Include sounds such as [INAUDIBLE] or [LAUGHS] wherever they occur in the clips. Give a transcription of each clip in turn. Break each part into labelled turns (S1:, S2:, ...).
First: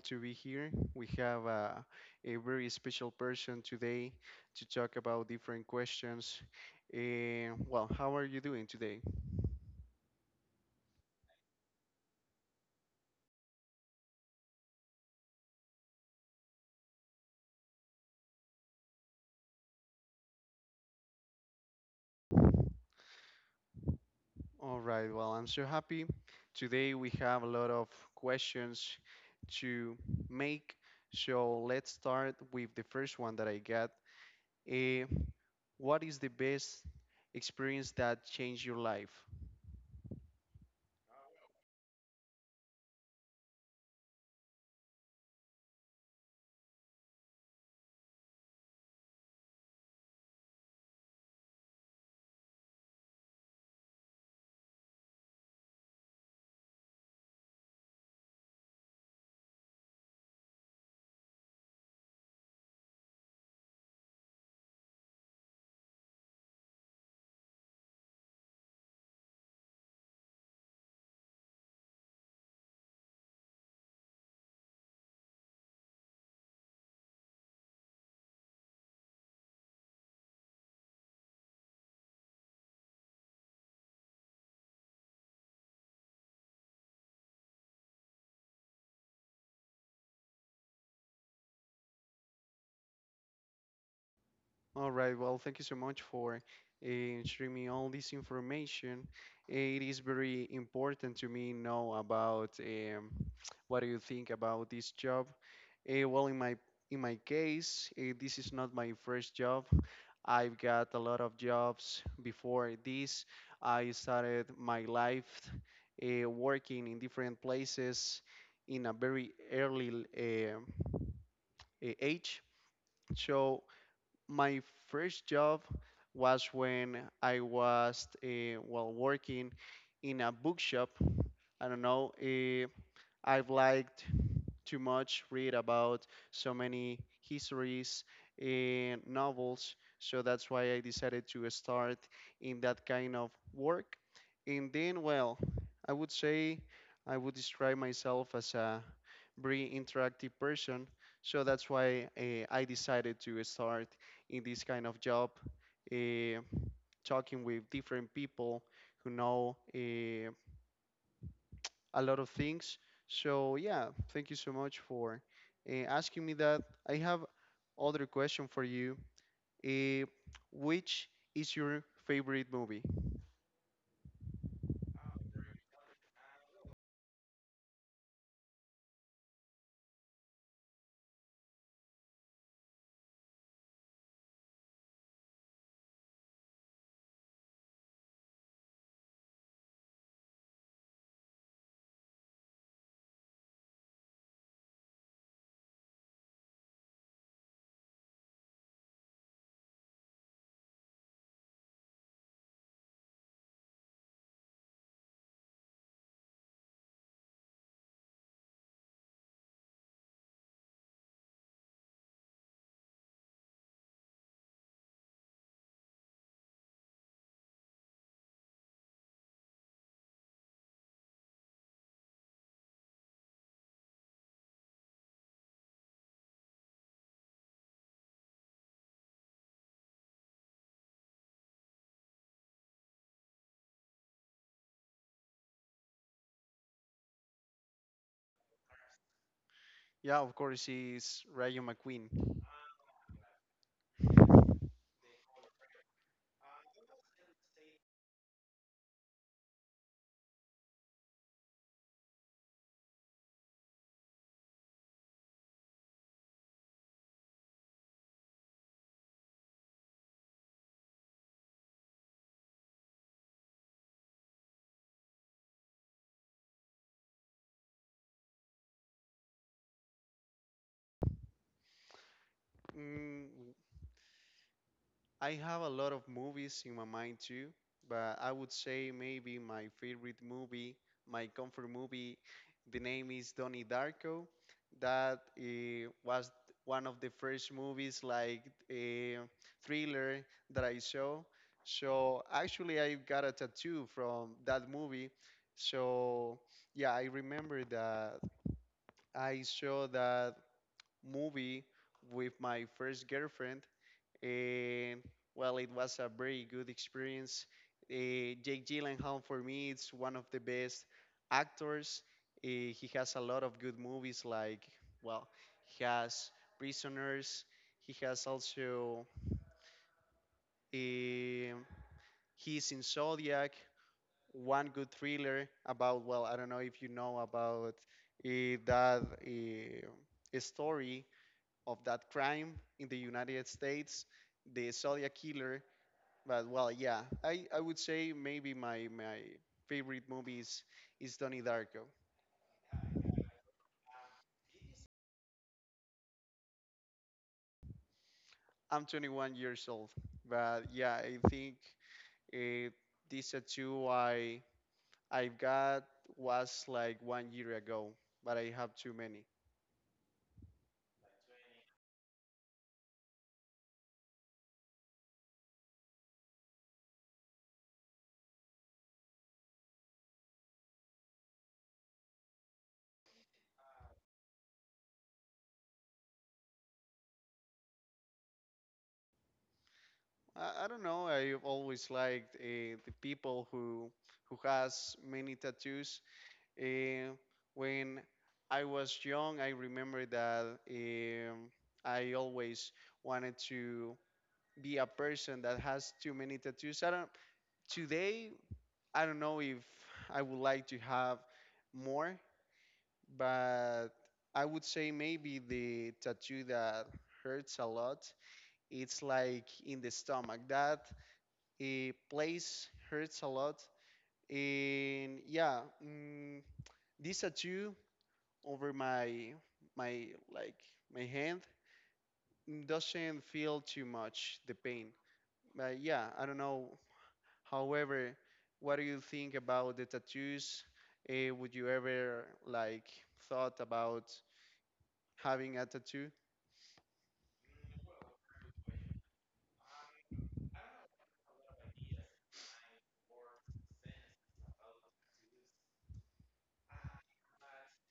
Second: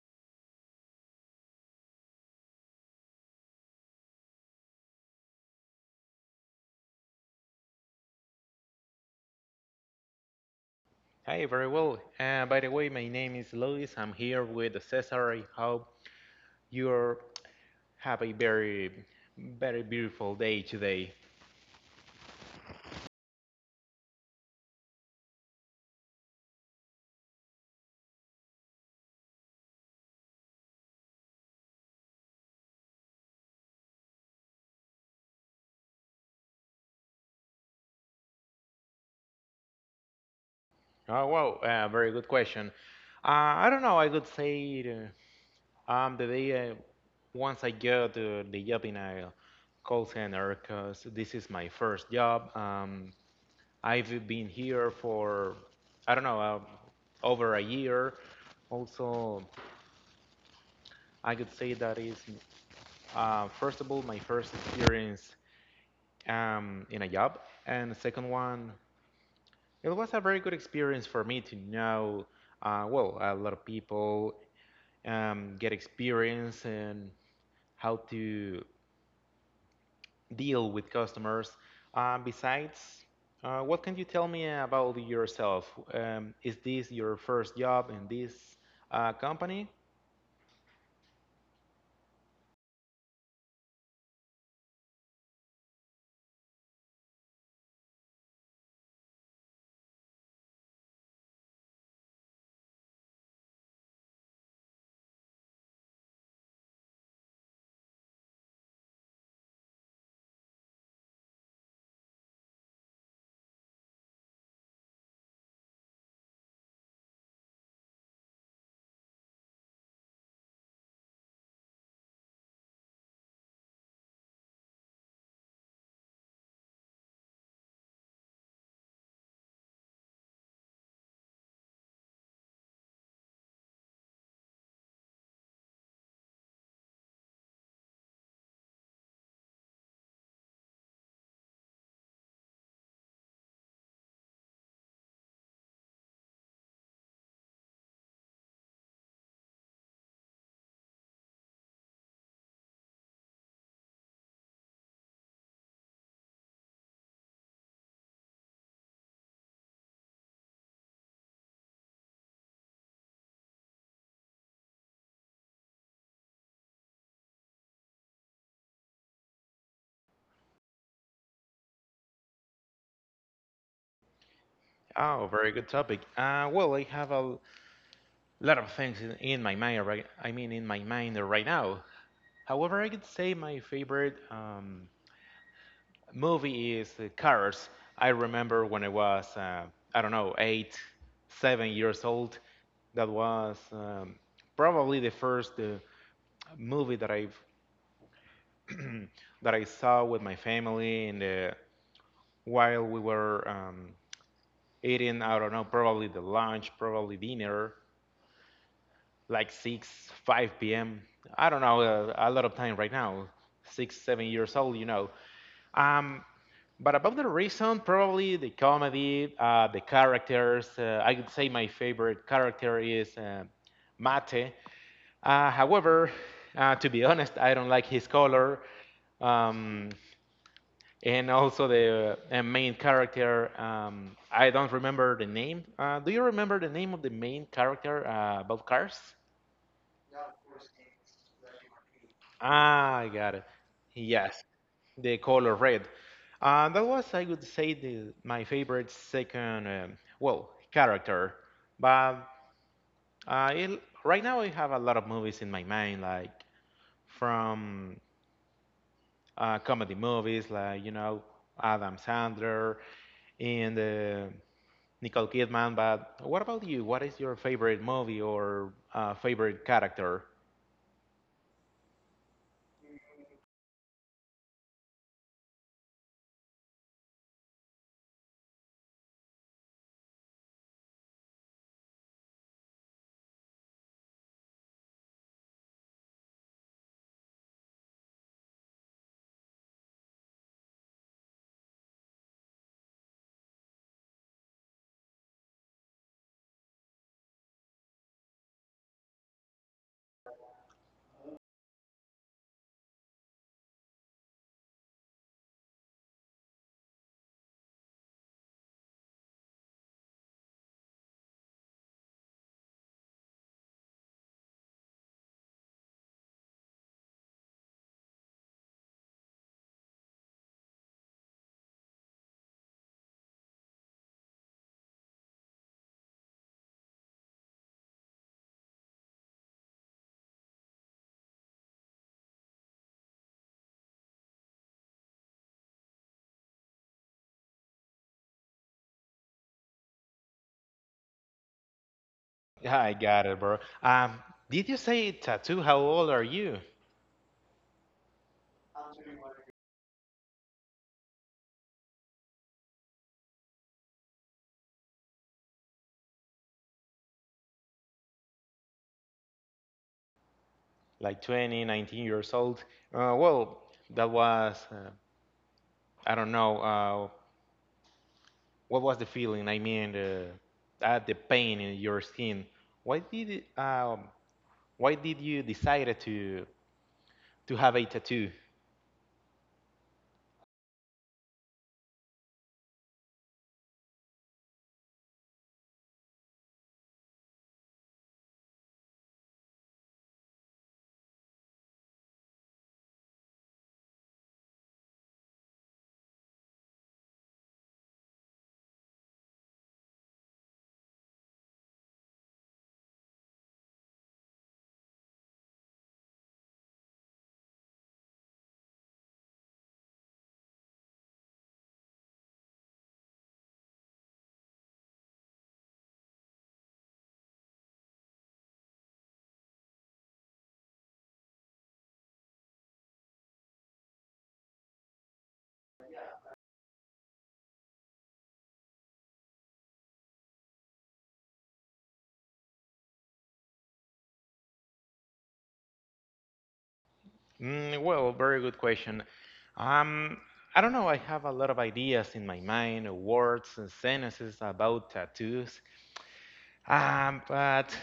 S1: to be here. We have a very special person today to talk about different questions. And well, how are you doing today?
S2: Hi, very well. By the way, my name is Luis. I'm here with Cesar. I hope you have a very, very beautiful day today.
S1: All right. Well, I'm so happy. Today we have a lot of questions to make. So let's start with the first one that I got. Eh, what is the best experience that changed your life?
S2: Oh, wow, very good question. I don't know. I could say the day once I got the job in a call center, because this is my first job. I've been here for, I don't know, over a year. Also, I could say that is first of all, my first experience in a job, and the second one, it was a very good experience for me to know, well, a lot of people get experience and how to deal with customers. Besides, what can you tell me about yourself? Is this your first job in this company?
S1: All right. Well, thank you so much for sharing me all this information. It is very important to me know about what do you think about this job. Well, in my case, this is not my first job. I've got a lot of jobs before this. I started my life working in different places in a very early age. So my first job was when I was while working in a bookshop. I don't know. I've liked too much, read about so many histories and novels. So that's why I decided to start in that kind of work. And then, well, I would say I would describe myself as a very interactive person. So that's why I decided to start in this kind of job, uh, talking with different people who know. A lot of things. So yeah, thank you so much for asking me that. I have other question for you. Uh, which is your favorite movie?
S2: Oh, very good topic. Well, I have a lot of things in my mind. Right, I mean, in my mind right now. However, I could say my favorite movie is Cars. I remember when I was, I don't know, 8, 7 years old. That was probably the first movie that I saw with my family, and while we were eating, I don't know, probably the lunch, probably dinner, like 6, 5 p.m. I don't know, a lot of time right now, 6, 7 years old. Um, But about the reason, probably the comedy, the characters. I would say my favorite character is Mate. However, to be honest, I don't like his color. Um, and also the main character, I don't remember the name. Do you remember the name of the main character about cars?
S1: Yeah, of course, is Rayo McQueen.
S2: Ah, I got it. Yes. The color red. And that was, I would say, my favorite second, well, character. But right now I have a lot of movies in my mind, like from comedy movies, like, Adam Sandler and Nicole Kidman. But what about you? What is your favorite movie or favorite character?
S1: Mm, I have a lot of movies in my mind too, but I would say maybe my favorite movie, my comfort movie, the name is Donnie Darko. That was one of the first movies like a thriller that I saw. So actually, I got a tattoo from that movie. So yeah, I remember that I saw that movie with my first girlfriend. um well, it was a very good experience. Jake Gyllenhaal for me is one of the best actors. He has a lot of good movies like, well, he has Prisoners. He has also, um he's in Zodiac, one good thriller about, well, I don't know if you know about that story of that crime in the United States, the Zodiac killer. But well, yeah, I would say maybe my favorite movie is Donnie Darko.
S2: I got it, bro. Did you say tattoo? How old are you?
S1: I'm 21 years old, but yeah, I think uh, this tattoo I have got was like one year ago, but I have too many.
S2: Like 20, 19 years old. Well, that was, I don't know, what was the feeling? I mean, at the pain in your skin. Why did it, um, why did you decide to have a tattoo?
S1: I don't know. I've always liked the people who has many tattoos. Uh, when I was young, I remember that I always wanted to be a person that has too many tattoos. I don't today I don't know if I would like to have more, but I would say maybe the tattoo that hurts a lot. It's like in the stomach. That a place hurts a lot. And yeah, mm, this tattoo over my like my hand doesn't feel too much the pain. But yeah, I don't know. However, what do you think about the tattoos? Would you ever like thought about having a tattoo?
S2: Mm, well, very good question. Um, I don't know. I have a lot of ideas in my mind, words and sentences about tattoos. But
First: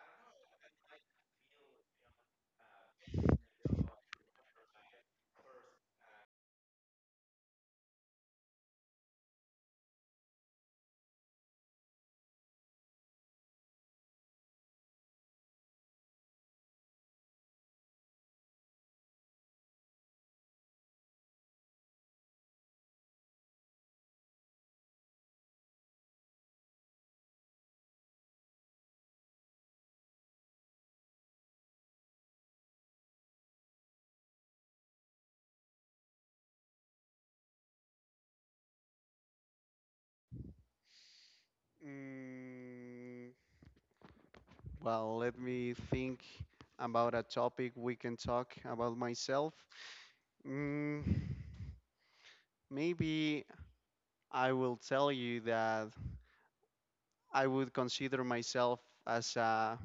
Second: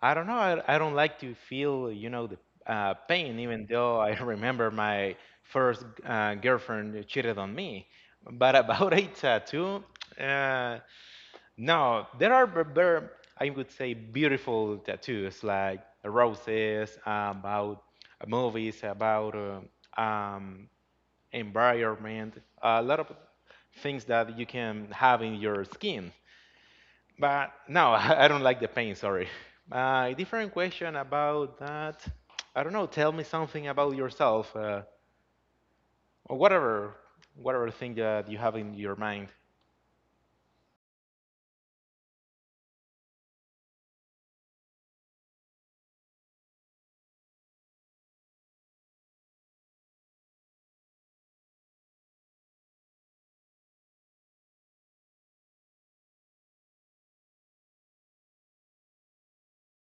S2: I don't know. I don't like to feel, the pain, even though I [LAUGHS] remember my first girlfriend cheated on me. But about a tattoo, uh, no, there are, b- b- I would say, beautiful tattoos like roses, about movies, about environment, a lot of things that you can have in your skin. But no, [LAUGHS] I don't like the pain, sorry. My different question about that, I don't know, tell me something about yourself, or whatever, whatever thing that you have in your mind.
S1: Mm, well, let me think about a topic we can talk about myself. Mm, maybe I will tell you that I would consider myself as a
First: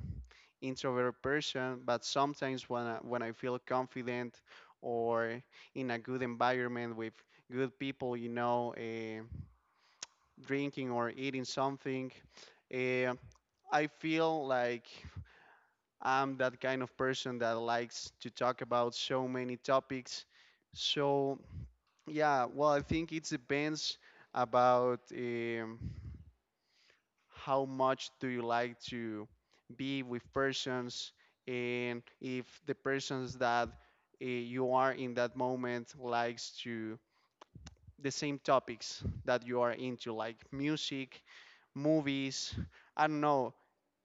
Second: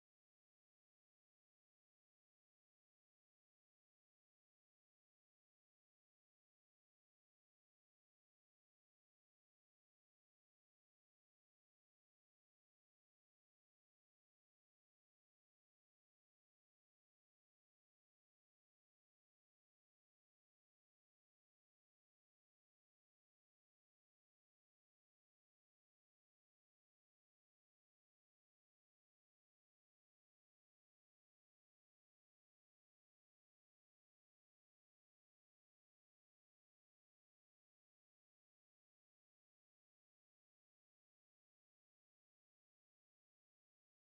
S1: introvert person, but sometimes when I feel confident or in a good environment with good people, you know, drinking or eating something, uh, I feel like I'm that kind of person that likes to talk about so many topics. So yeah, well, I think it depends about how much do you like to be with persons, and if the persons that you are in that moment likes to the same topics that you are into, like music, movies, I don't know,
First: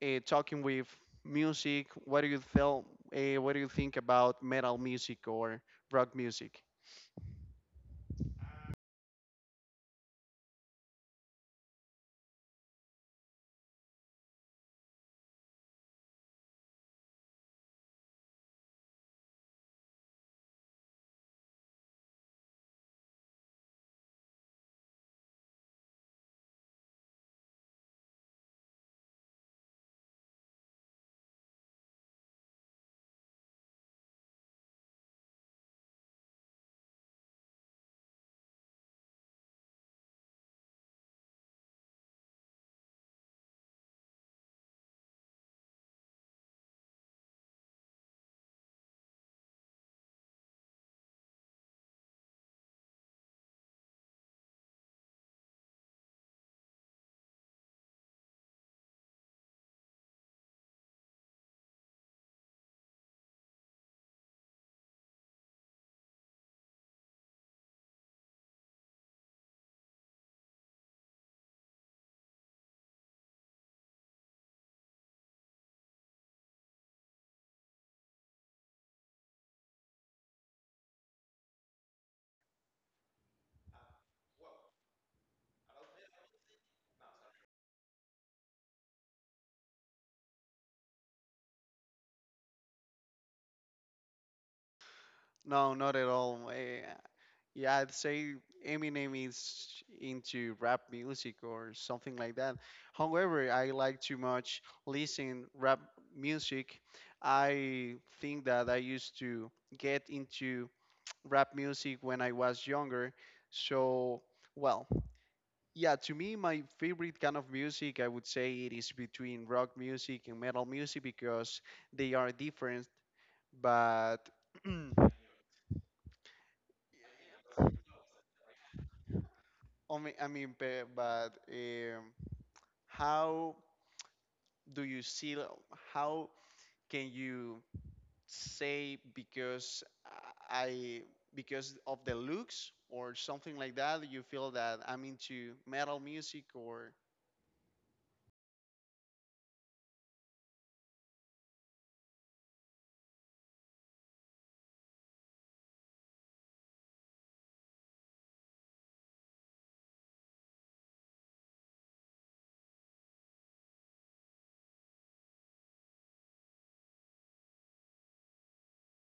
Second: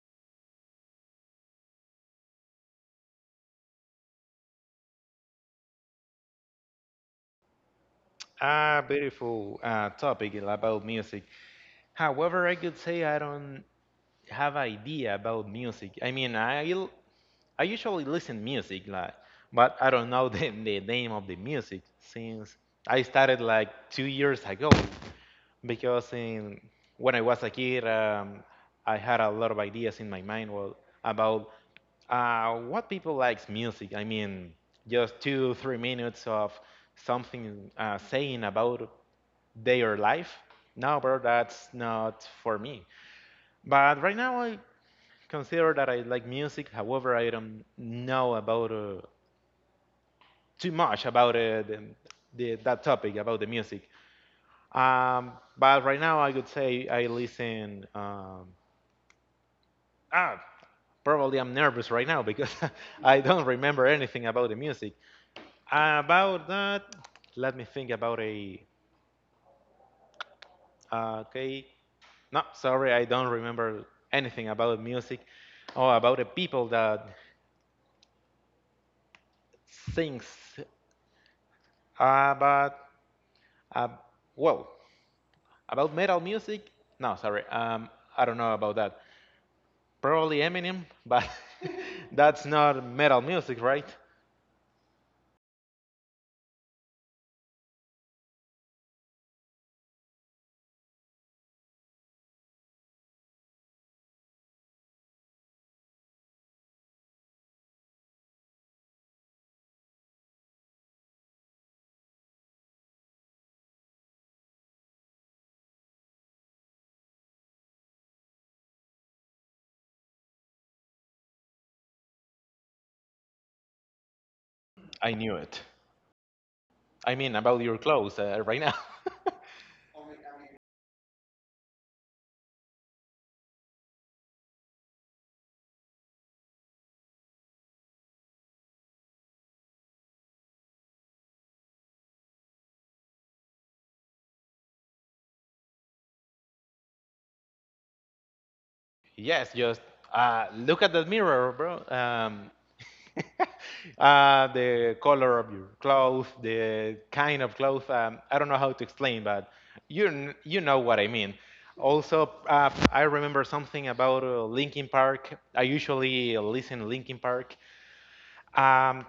S1: talking with music. What do you feel? What do you think about metal music or rock music?
S2: Ah, beautiful topic about music. However, I could say I don't have idea about music. I mean, I usually listen music, like, but I don't know [LAUGHS] the name of the music since I started like 2 years ago. Because when I was a kid, I had a lot of ideas in my mind, well, about what people likes music. I mean, just 2, 3 minutes of something saying about their life. No, bro, that's not for me. But right now, I consider that I like music. However, I don't know about too much about that topic about the music. Um, but right now, I would say I listen. Ah, Probably I'm nervous right now because [LAUGHS] I don't remember anything about the music. About that, let me think about a. Okay. No, sorry, I don't remember anything about music or about the people that sings. But, uh, well, about metal music? No, sorry. I don't know about that. Probably Eminem, but [LAUGHS] that's not metal music, right?
S1: No, not at all. Yeah, I'd say Eminem is into rap music or something like that. However, I like too much listen rap music. I think that I used to get into rap music when I was younger. So, well, yeah, to me, my favorite kind of music, I would say it is between rock music and metal music because they are different, but [CLEARS THROAT]
S2: I knew it. I mean, about your clothes right now. [LAUGHS]
S1: I mean, but how do you see? How can you say, because I, because of the looks or something like that? You feel that I'm into metal music, or
S2: Yes, just look at the mirror, bro. [LAUGHS] The color of your clothes, the kind of clothes. I don't know how to explain, but you know what I mean. Also, I remember something about Linkin Park. I usually listen to Linkin Park um,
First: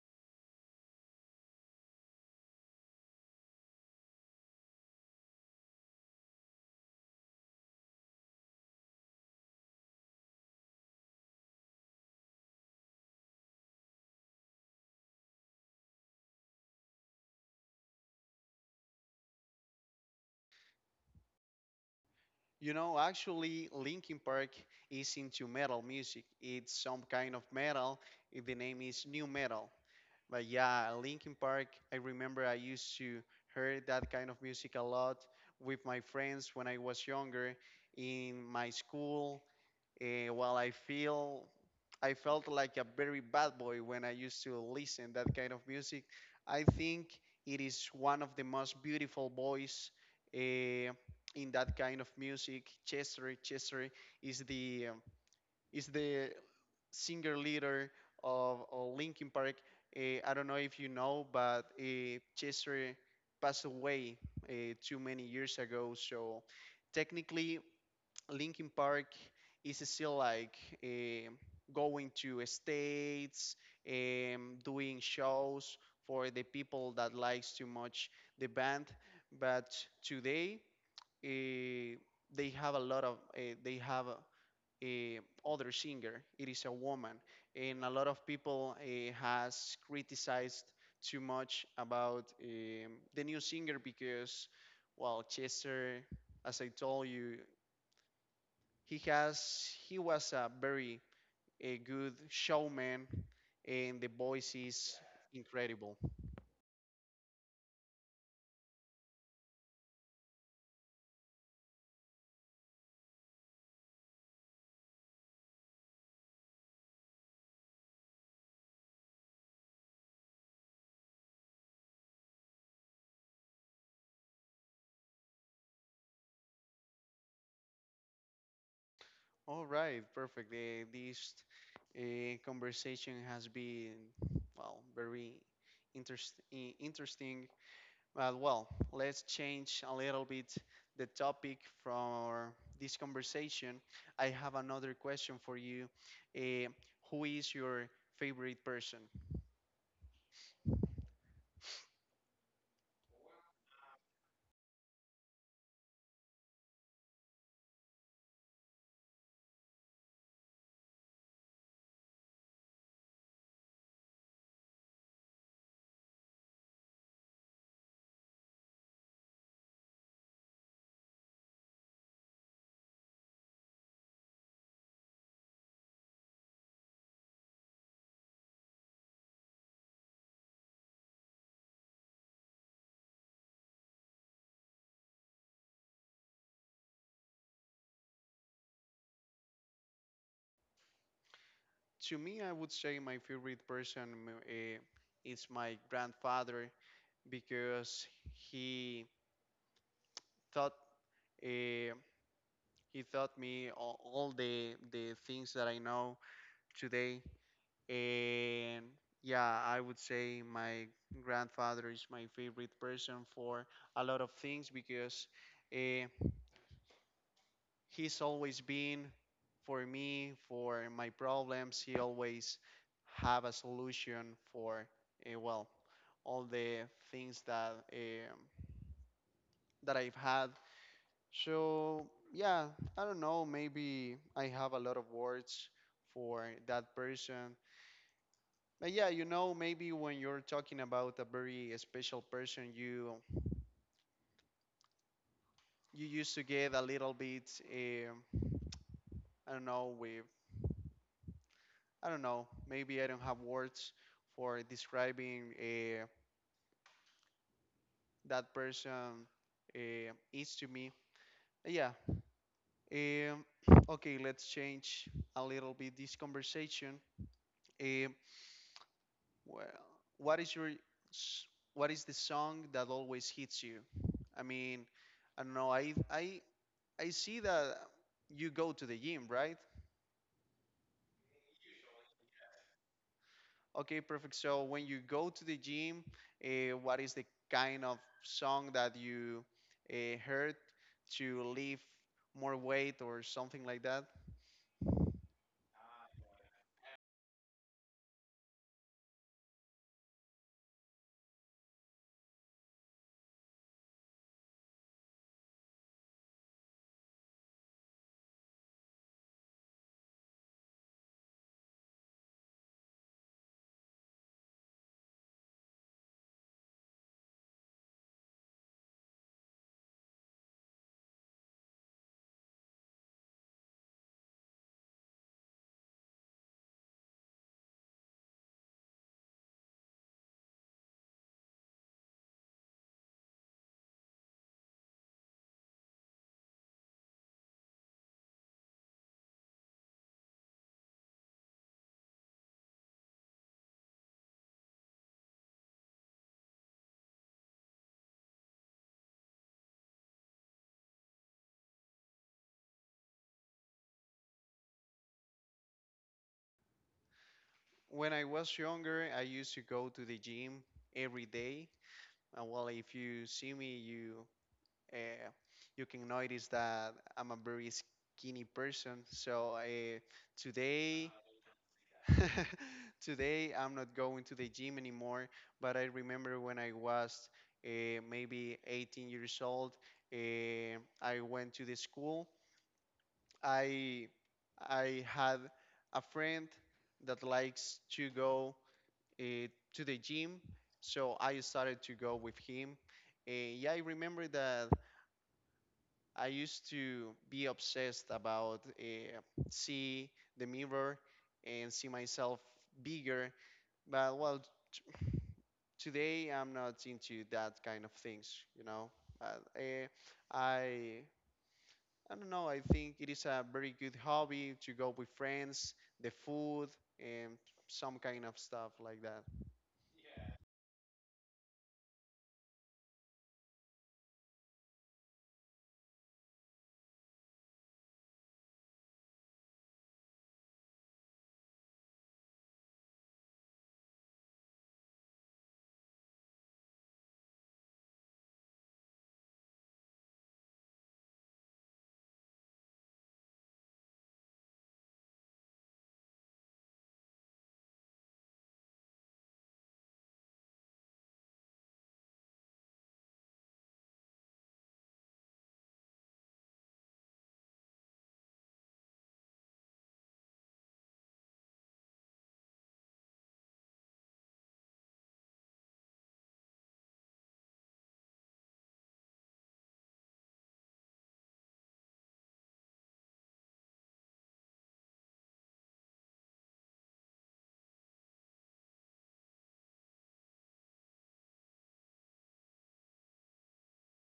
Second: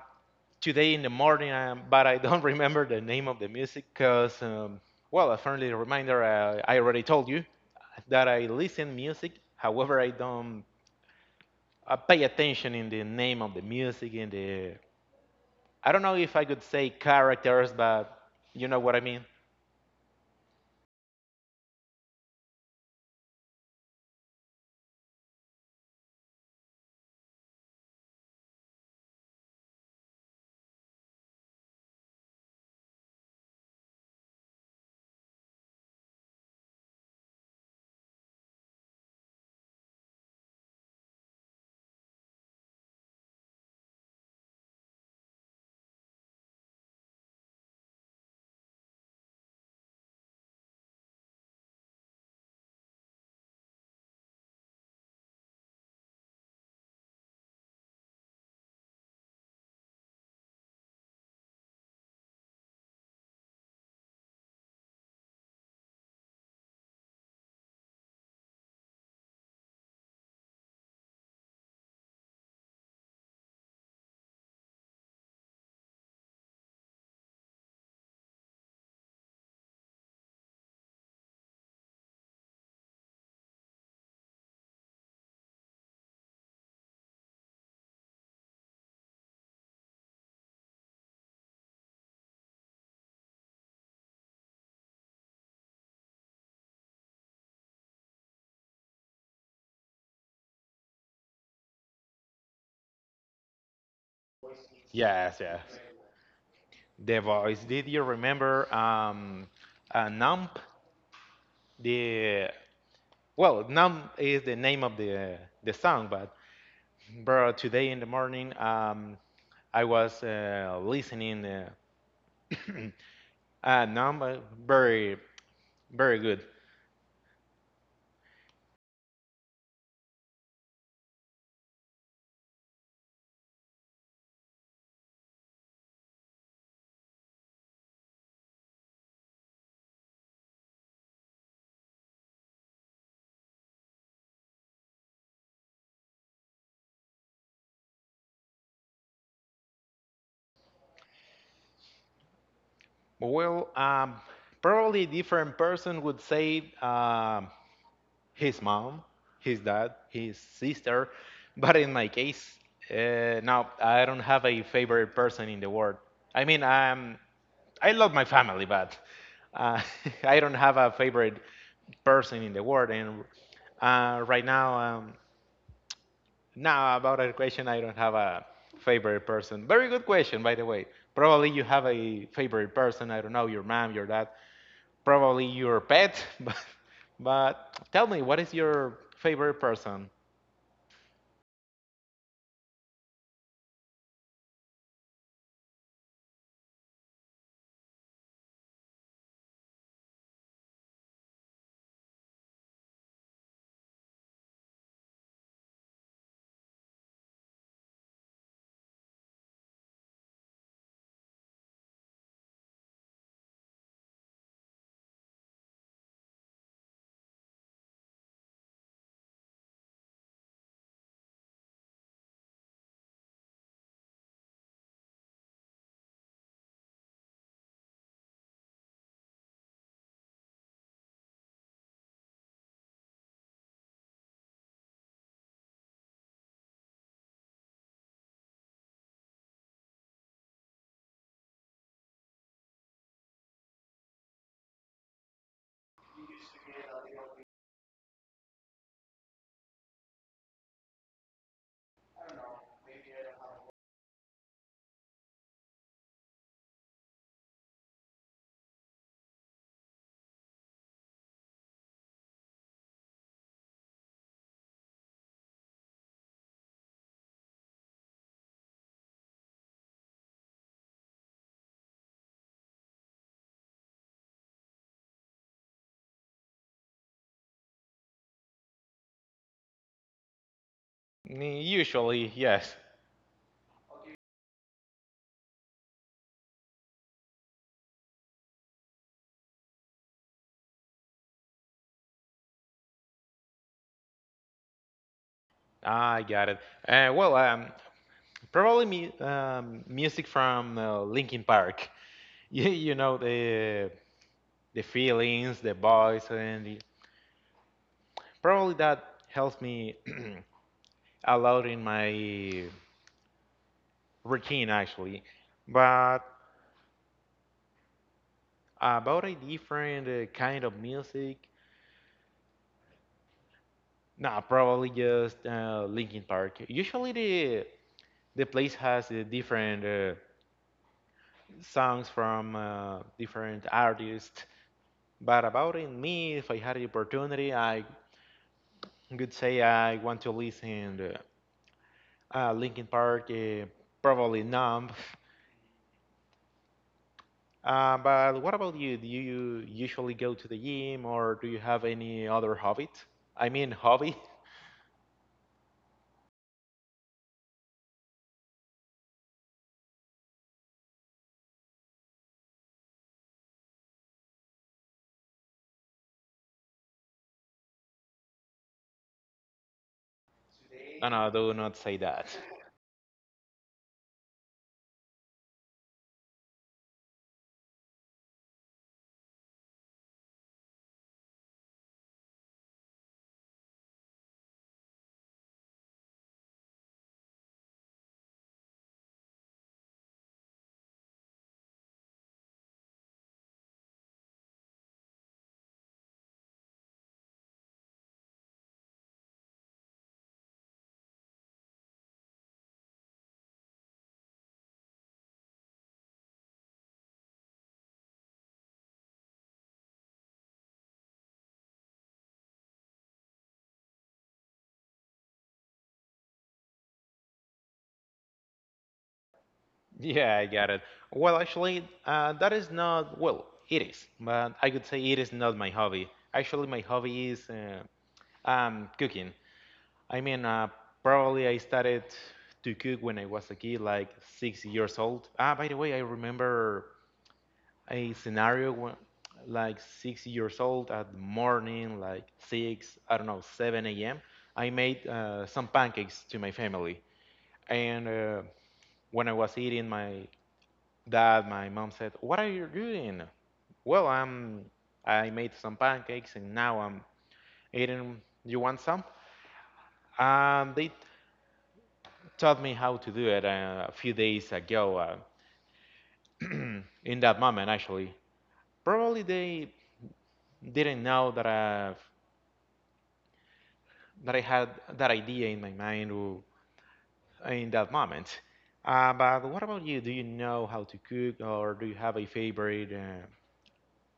S2: today in the morning, but I don't [LAUGHS] remember the name of the music because, well, a friendly reminder. I already told you that I listen music. However, I don't I pay attention in the name of the music, in the I don't know if I could say characters, but you know what I mean.
S1: you know, actually, Linkin Park is into metal music. It's some kind of metal. The name is new metal. But yeah, Linkin Park, I remember I used to hear that kind of music a lot with my friends when I was younger in my school. While I felt like a very bad boy when I used to listen that kind of music, I think it is one of the most beautiful voice eh, in that kind of music. Chester is the singer leader of Linkin Park. I don't know if you know, but Chester passed away too many years ago. So technically, Linkin Park is still like eh, going to states, doing shows for the people that likes too much the band. But today, eh, they have a lot of, they have, eh, other singer. It is a woman, and a lot of people has criticized too much about the new singer because, well, Chester, as I told you, he was a very a good showman, and the voice is
S2: Yes, yes.
S1: incredible.
S2: The voice. Did you remember Nump? The Well, Nump is the name of the song, but bro, today in the morning, I was listening [CLEARS THROAT] Nump, very very good.
S1: All right, perfect. This conversation has been, well, very interesting. Well, let's change a little bit the topic for this conversation. I have another question for you. Uh, who is your favorite person?
S2: Well, probably different person would say his mom, his dad, his sister. But in my case, no, I don't have a favorite person in the world. I mean, I love my family, but uh, [LAUGHS] I don't have a favorite person in the world. And right now, now about that question, I don't have a favorite person. Very good question, by the way. Probably you have a favorite person. I don't know, your mom, your dad, probably your pet, [LAUGHS] but tell me, what is your favorite person?
S1: To me, I would say my favorite person is my grandfather because he taught uh, he taught me all the things that I know today. And yeah, I would say my grandfather is my favorite person for a lot of things because uh, he's always been for me, for my problems. He always have a solution for, well, all the things that I've had. So yeah, I don't know. Maybe I have a lot of words for that person. But yeah, you know, maybe when you're talking about a very special person, you used to get a little bit, I don't know, with I don't know, maybe I don't have words for describing that person is to me. Yeah. Um, okay, let's change a little bit this conversation. Um, well, what is your s- what is the song that always hits you? I mean, I don't know. I see that you go to the gym, right?
S2: Usually, yes.
S1: Okay, perfect. So when you go to the gym, what is the kind of song that you heard to lift more weight or something like that?
S2: I got it. Well, probably music from Linkin Park. [LAUGHS] You know the feelings, the voice, and probably that helps me [CLEARS THROAT] a lot in my routine actually. But about a different kind of music, nah, probably just Linkin Park. Usually the place has different songs from different artists. But about in me, if I had the opportunity, I could say I want to listen Linkin Park. Probably Numb. But what about you? Do you usually go to the gym, or do you have any other hobby? I mean hobby. [LAUGHS]
S1: When I was younger, I used to go to the gym every day. Well, if you see me, Uh, you can notice that I'm a very skinny person. So
S2: No,
S1: today,
S2: no, do not say that.
S1: [LAUGHS] today I'm not going to the gym anymore. But I remember when I was maybe 18 years old, I went to the school. I I had a friend that likes to go uh, to the gym, so I started to go with him. Yeah, I remember that I used to be obsessed about see the mirror and see myself bigger. But well, t- today I'm not into that kind of things, you know. But I I don't know. I think it is a very good hobby to go with friends, the food, and some kind of stuff like that.
S2: Yeah, I got it. Well, actually, that is not, well, it is, but I could say it is not my hobby. Actually, my hobby is cooking. I mean, probably I started to cook when I was a kid, like 6 years old. Ah, by the way, I remember a scenario when, like 6 years old at the morning, like six, I don't know, 7 a.m. I made some pancakes to my family, and when I was eating my that my mom said, "What are you doing?" Well, I made some pancakes and now I'm eating. You want some? And they taught me how to do it a few days ago. [CLEARS THROAT] In that moment, actually, probably they didn't know that I had that idea in my mind in that moment. But what about you? Do you know how to cook, or do you have a favorite?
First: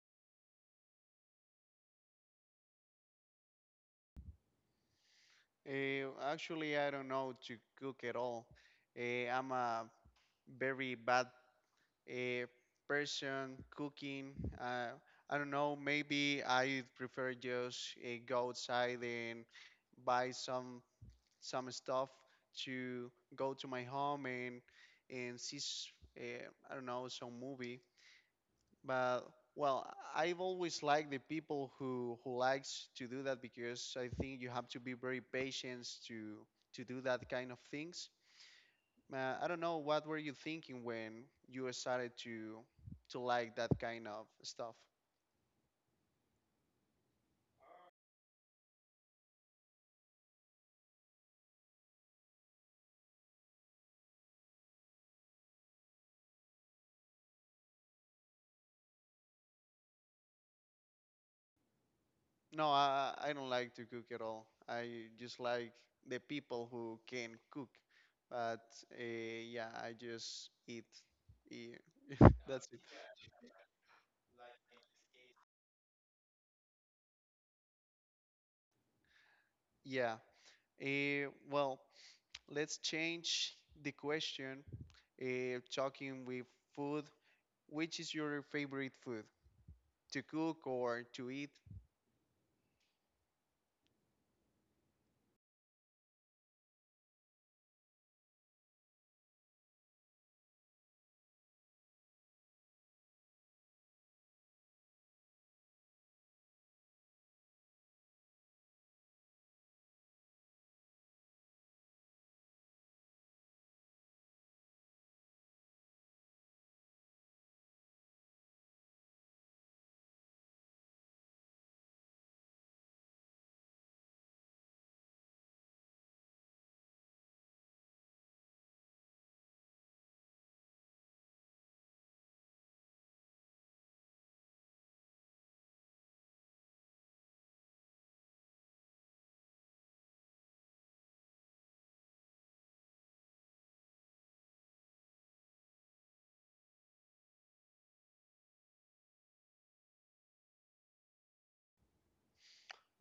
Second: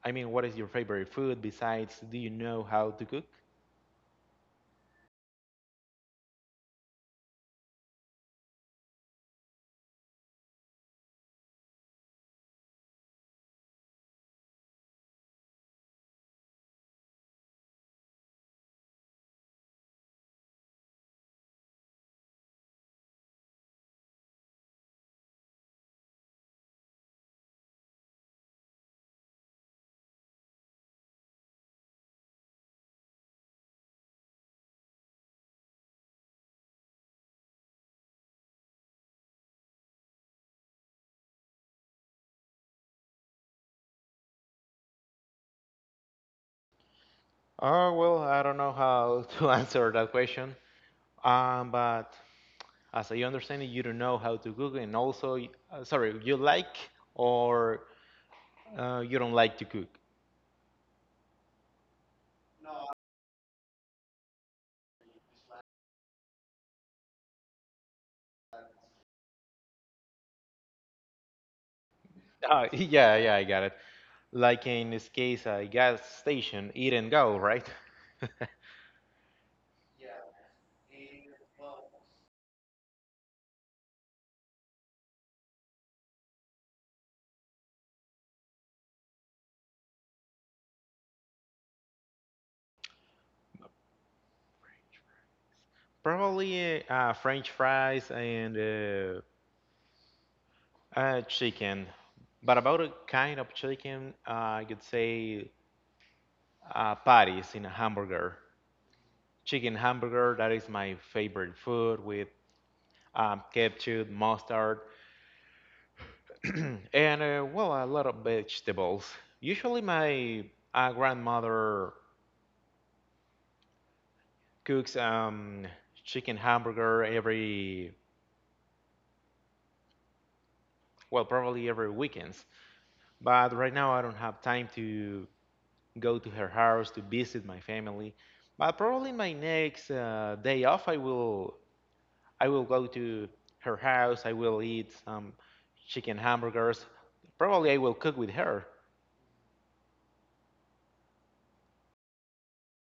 S2: I mean, what is your favorite food besides? Do you know how to cook?
S1: Actually, I don't know to cook at all. I'm a very bad, a person cooking. Uh, I don't know. Maybe I prefer just go outside and buy some stuff to go to my home and see. I don't know some movie, but well, I've always liked the people who likes to do that because I think you have to be very patient to do that kind of things. I don't know what were you thinking when you started to like that kind of stuff.
S2: Oh well, I don't know how to [LAUGHS] answer that question. But as I understand it, you don't know how to cook, and also, sorry, you like or you don't like to cook.
S1: No, I don't like to cook at all. I just like the people who can cook. But uh, yeah, I just eat. Yeah, [LAUGHS]
S2: [LAUGHS]
S1: that's it.
S2: Yeah, yeah, I got it. Like in this case, a gas station, eat and go, right?
S1: Yeah. Well, let's change the question. Talking with food, which is your favorite food to cook or to eat?
S2: [LAUGHS] Probably French fries and chicken. But about a kind of chicken, I could say patties in a hamburger. Chicken hamburger. That is my favorite food with ketchup, mustard, [CLEARS THROAT] and well, a lot of vegetables. Usually, my grandmother cooks chicken hamburger every well, probably every weekends. But right now, I don't have time to go to her house to visit my family. But probably my next day off, I will go to her house. I will eat some chicken hamburgers. Probably I will cook with her.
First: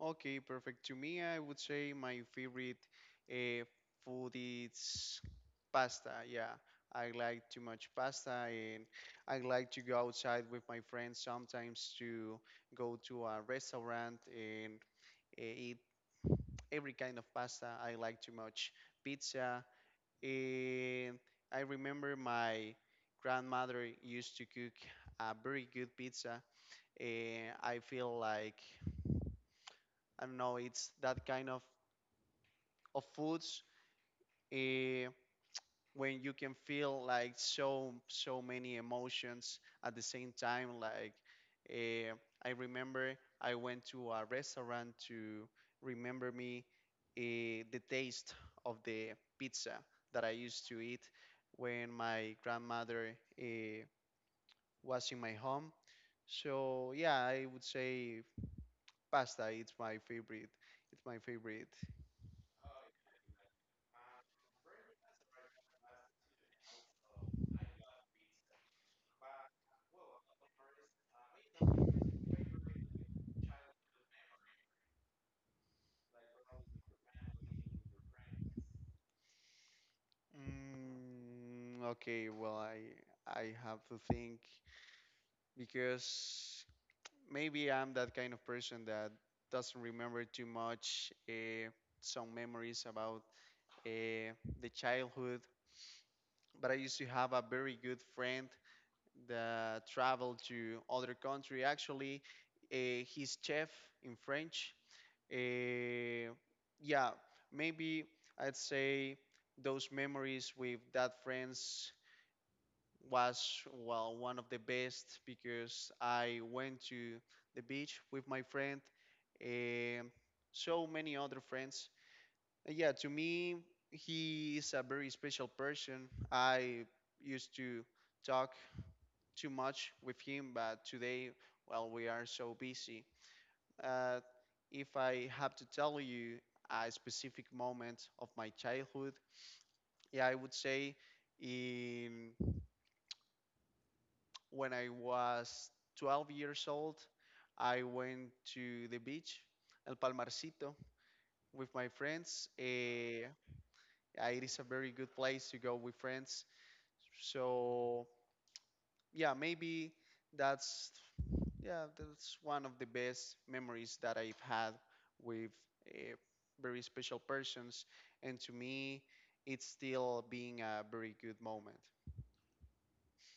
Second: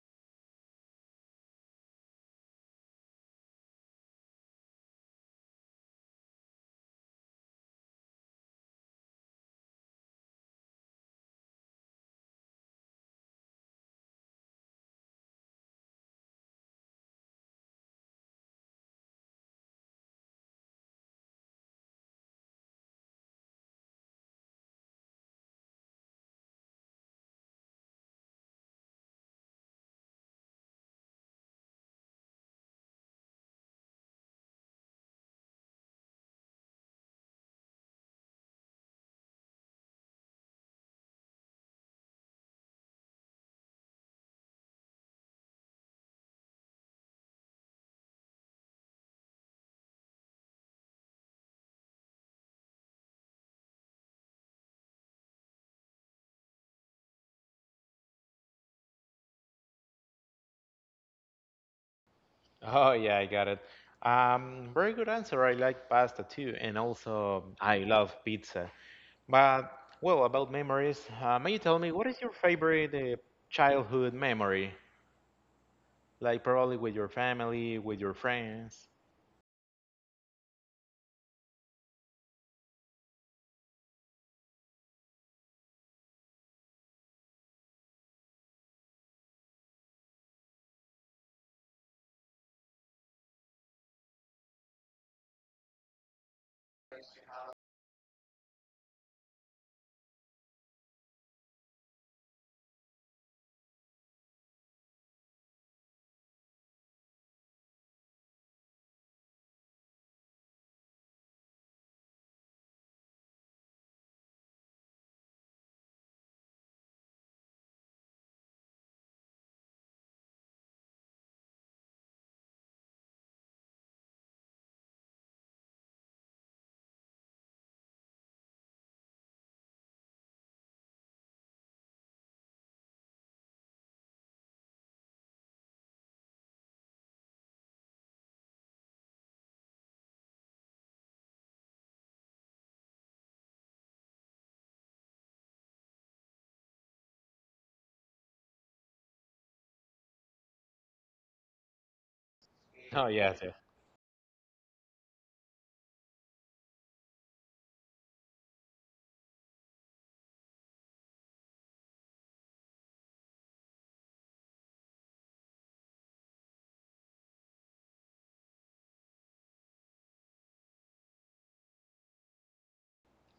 S1: Okay, perfect. To me, I would say my favorite uh, food is pasta. Yeah, I like too much pasta, and I like to go outside with my friends sometimes to go to a restaurant and eat every kind of pasta. I like too much pizza, and I remember my grandmother used to cook a very good pizza, and I feel like I don't know, it's that kind of foods eh, when you can feel like so many emotions at the same time like eh, I remember I went to a restaurant to remember me, the taste of the pizza that I used to eat when my grandmother was in my home. So yeah, I would say pasta, it's my favorite.
S2: Oh yeah, I got it. Very good answer. I like pasta too, and also I love pizza. But well, about memories, may you tell me what is your favorite childhood memory? Like probably with your family, with your friends.
S1: Mm, okay, well, I have to think because maybe I'm that kind of person that doesn't remember too much some memories about uh, the childhood. But I used to have a very good friend that traveled to other country. Actually, he's chef in French. Uh, yeah, maybe I'd say those memories with that friends was, well, one of the best because I went to the beach with my friend and so many other friends. Yeah, to me, he is a very special person. I used to talk too much with him, but today, well, we are so busy. Uh, if I have to tell you a specific moment of my childhood, yeah, I would say in when I was 12 years old, I went to the beach, El Palmarcito, with my friends.
S2: Oh yes, yes.
S1: It is a very good place to go with friends. So yeah, maybe that's yeah, that's one of the best memories that I've had with uh, very special persons, and to me, it's still being a very good moment.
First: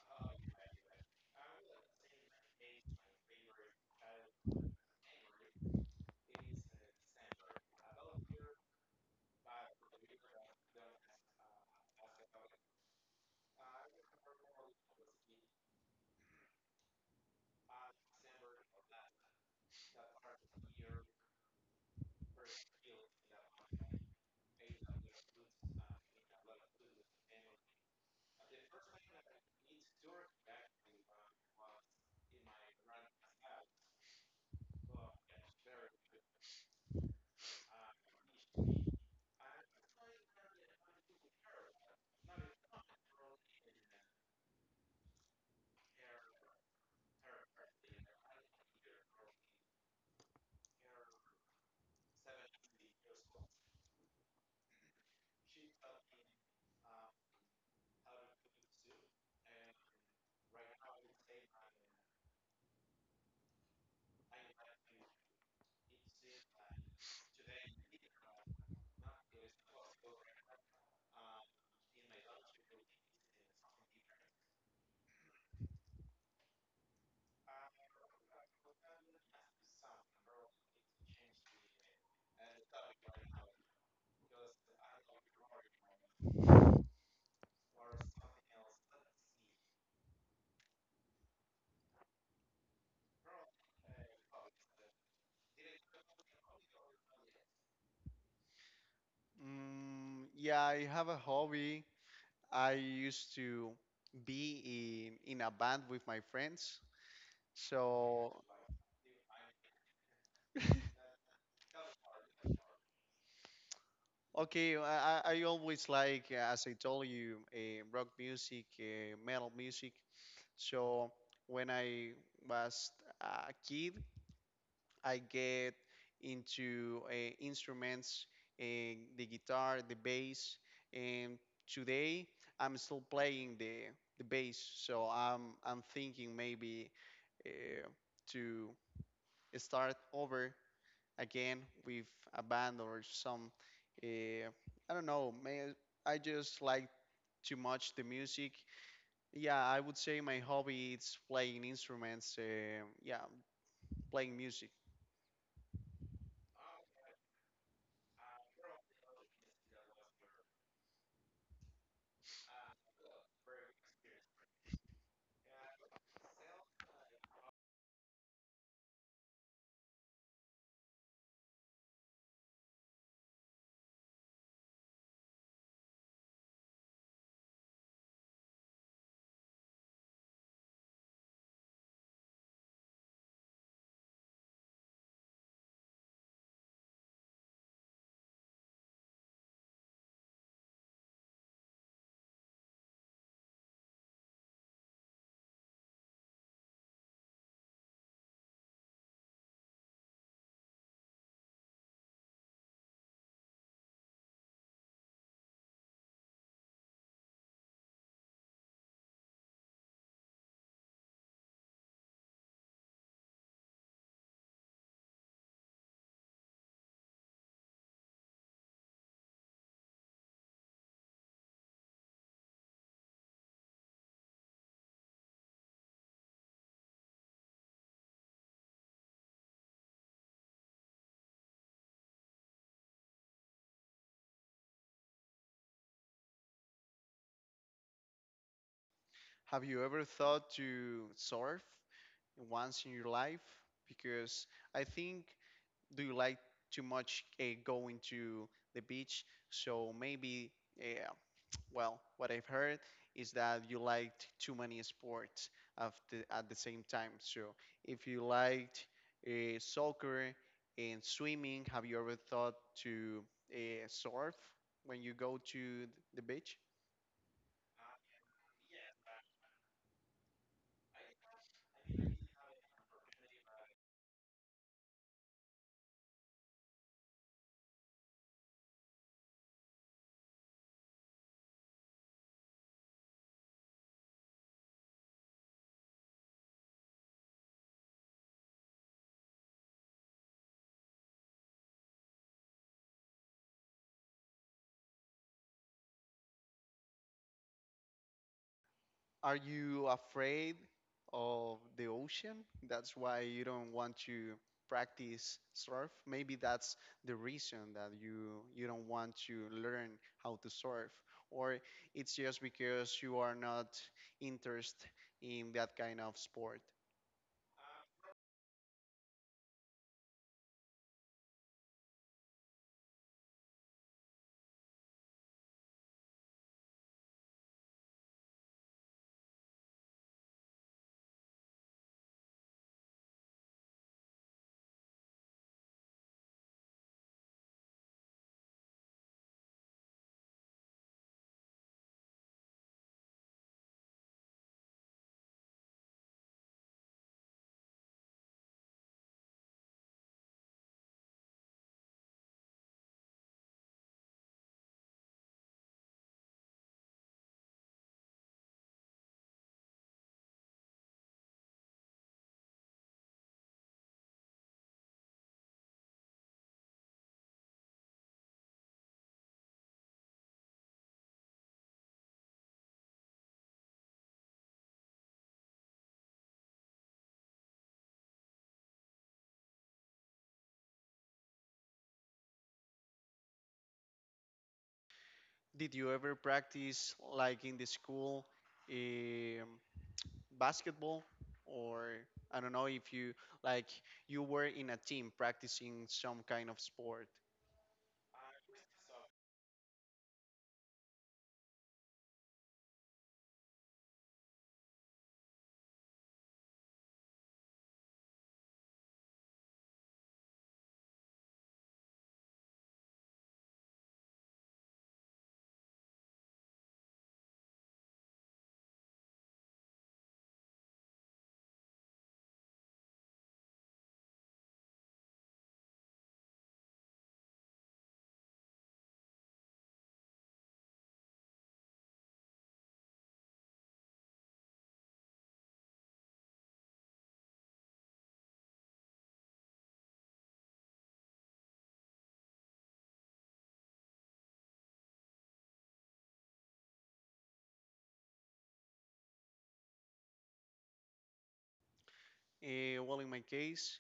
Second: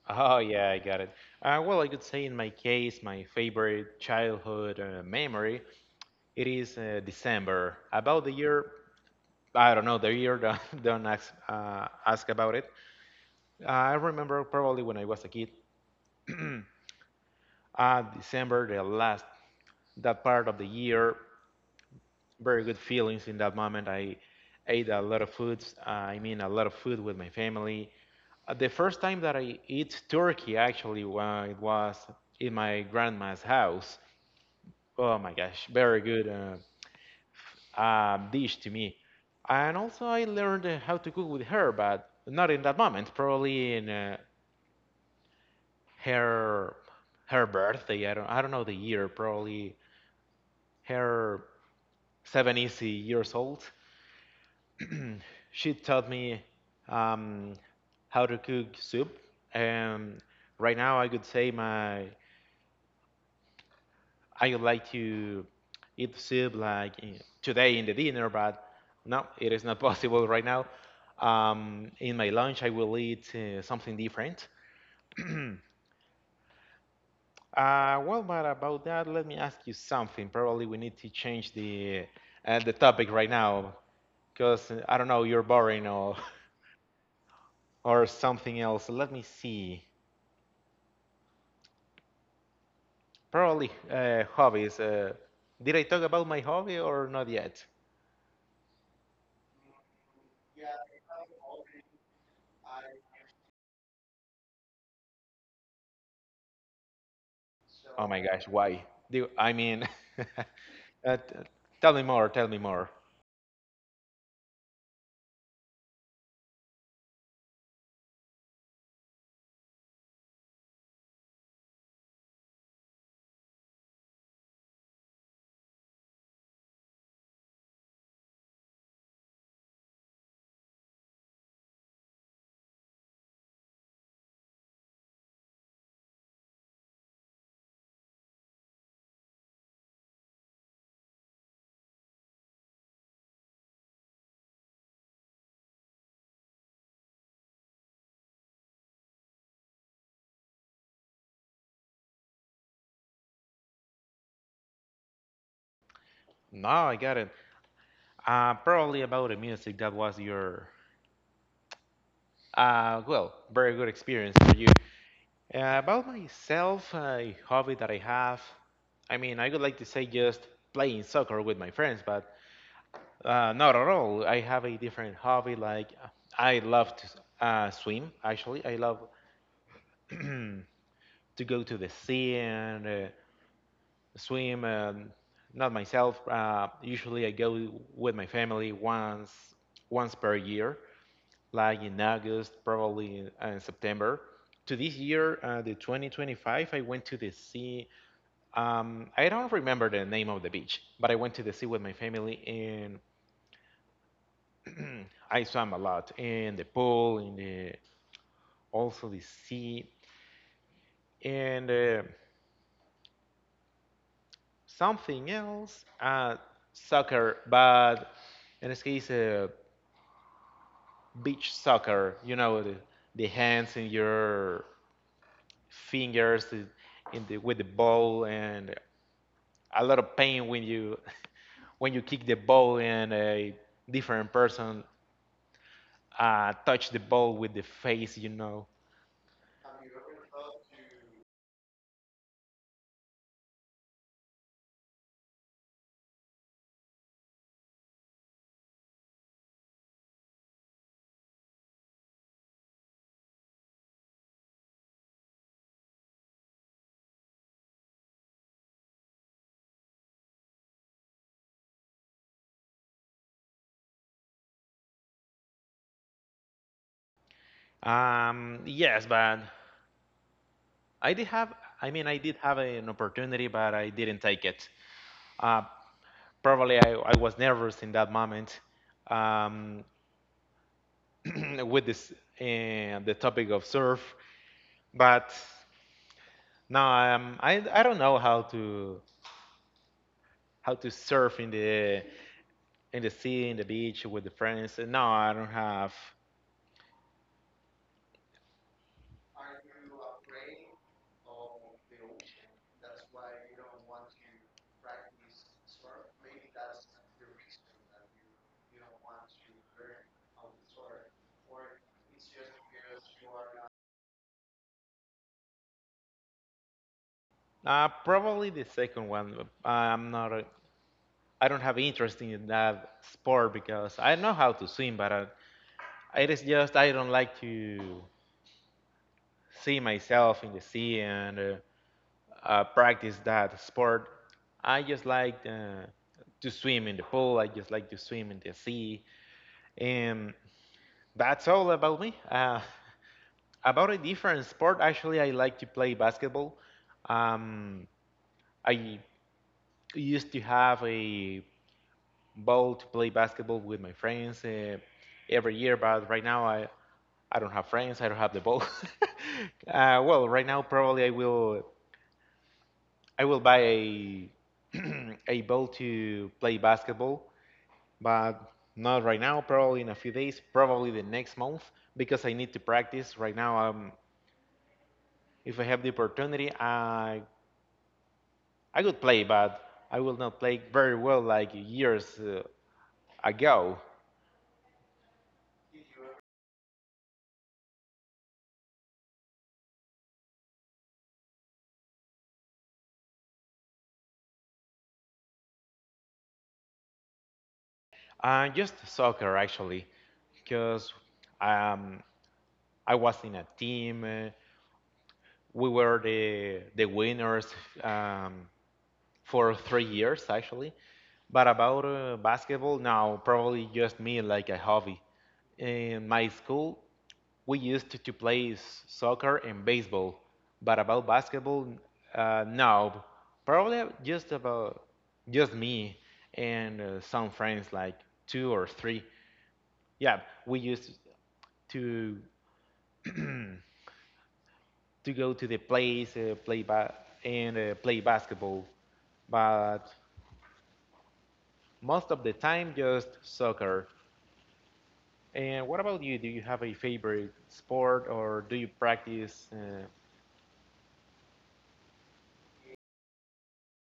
S2: Oh yeah, I got it. Well, I could say in my case, my favorite childhood memory. It is December, about the year. I don't know the year. [LAUGHS] Don't ask about it. I remember probably when I was a kid. [CLEARS THROAT] December, the last that part of the year, very good feelings in that moment. I ate a lot of foods. I mean, a lot of food with my family. The first time that I eat turkey, actually, well, it was in my grandma's house. Oh my gosh, very good. Dish to me. And also, I learned how to cook with her, but not in that moment. Probably in her her birthday. I don't know the year. Probably her 70s years old. [CLEARS THROAT] She taught me um, how to cook soup. And right now, I could say my I would like to eat soup like today in the dinner, but no, it is not [LAUGHS] possible right now. In my lunch, I will eat something different. [CLEARS THROAT] Well, but about that, let me ask you something. Probably we need to change the topic right now because I don't know, you're boring or [LAUGHS] or something else. Let me see. Probably hobbies. Did I talk about my hobby or not yet?
S1: Mm, yeah, I have a hobby. I used to be in a band with my friends.
S2: Oh my gosh,
S1: So,
S2: why? Do I mean, [LAUGHS] uh, t- tell me more, tell me more.
S1: okay, I always like, as I told you, rock music, metal music. So, when I was a kid, I get into instruments, uh, the guitar, the bass, and today I'm still playing the bass. So, I'm thinking maybe uh, to start over again with a band or some, uh, I don't know. May I just like too much the music. Yeah, I would say my hobby is playing instruments. Yeah, playing music.
S2: No, I got it. Probably about the music that was your, well, very good experience for you. About myself, a hobby that I have. I mean, I would like to say just playing soccer with my friends, but not at all. I have a different hobby. Like I love to swim. Actually, I love [CLEARS THROAT] to go to the sea and swim and not myself. Usually I go with my family once per year, like in August, probably in September. To this year, the 2025, I went to the sea. I don't remember the name of the beach, but I went to the sea with my family and [CLEARS THROAT] I swam a lot in the pool, in the also the sea, and something else, uh, soccer. But in this case, beach soccer. You know, the hands in your fingers in with the ball, and a lot of pain when you [LAUGHS] when you kick the ball and a different person touch the ball with the face. You know.
S1: Have you ever thought to surf once in your life? Because I think, do you like too much going to the beach? So maybe uh, well, what I've heard is that you liked too many sports of the, at the same time. So, if you liked soccer and swimming, have you ever thought to surf when you go to the beach?
S2: Yes, but I did have. I mean, I did have an opportunity, but I didn't take it. Uh, Probably I was nervous in that moment um, [CLEARS THROAT] with this the topic of surf, but no, I don't know how to surf in the sea in the beach with the friends. No, I don't have.
S1: Are you afraid of the ocean? That's why you don't want to practice surf. Maybe that's the reason that you don't want to learn how to surf, or it's just because you are not interested in that kind of sport.
S2: Probably the second one. I'm not. I don't have interest in that sport because I know how to swim, but I, it is just I don't like to see myself in the sea and practice that sport. I just like to swim in the pool. I just like to swim in the sea, and that's all about me. [LAUGHS] About a different sport, actually, I like to play basketball. Um, I used to have a ball to play basketball with my friends every year, but right now I don't have friends. I don't have the ball. [LAUGHS] Well, right now probably I will buy a [CLEARS THROAT] a ball to play basketball, but not right now. Probably in a few days. Probably the next month because I need to practice. Right now, if I have the opportunity, I could play, but I will not play very well like years ago.
S1: Did you ever practice like in the school, um, basketball, or I don't know if you like you were in a team practicing some kind of sport?
S2: Just soccer, actually, because um, I was in a team. We were the winners. Um, for 3 years actually. But about basketball, now probably just me like a hobby. In my school, we used to play soccer and baseball, but about basketball, no, probably just about just me and some friends, like two or three. Yeah, we used to to go to the place, play ba- and play basketball, but most of the time just soccer. And what about you? Do you have a favorite sport or do you practice?
S1: Well, in my case,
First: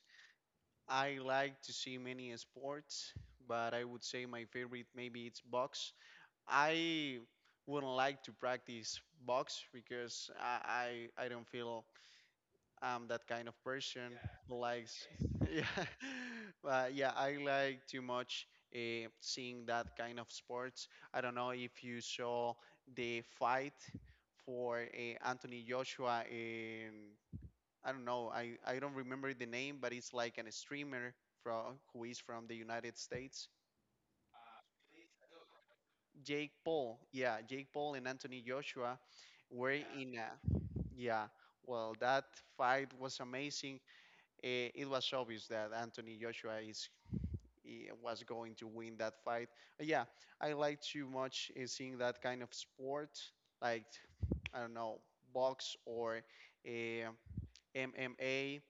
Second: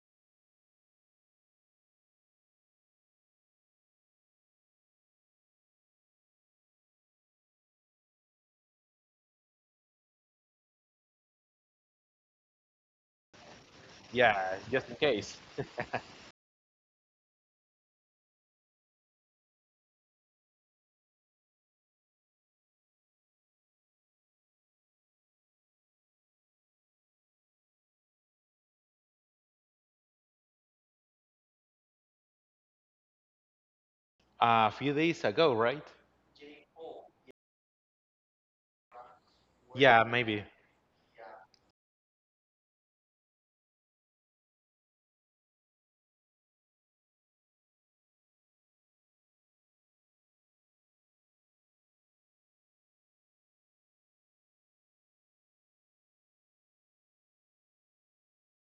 S1: I like to see many sports, but I would say my favorite maybe it's box. I wouldn't like to practice box because I don't feel I'm that kind of person
S2: Yeah,
S1: who
S2: just in
S1: likes
S2: case.
S1: [LAUGHS] yeah,
S2: [LAUGHS]
S1: but yeah, I like too much seeing that kind of sports. I don't know if you saw the fight for Anthony Joshua in, I don't know. I don't remember the name, but it's like an streamer from who is from the United States.
S2: A few days ago, right?
S1: Jake Paul, yeah, Jake Paul and Anthony Joshua were
S2: Yeah,
S1: in a
S2: maybe.
S1: yeah. Well, that fight was amazing. It was obvious that Anthony Joshua is he was going to win that fight. But yeah, I like too much seeing that kind of sport, like I don't know, box or eh, MMA,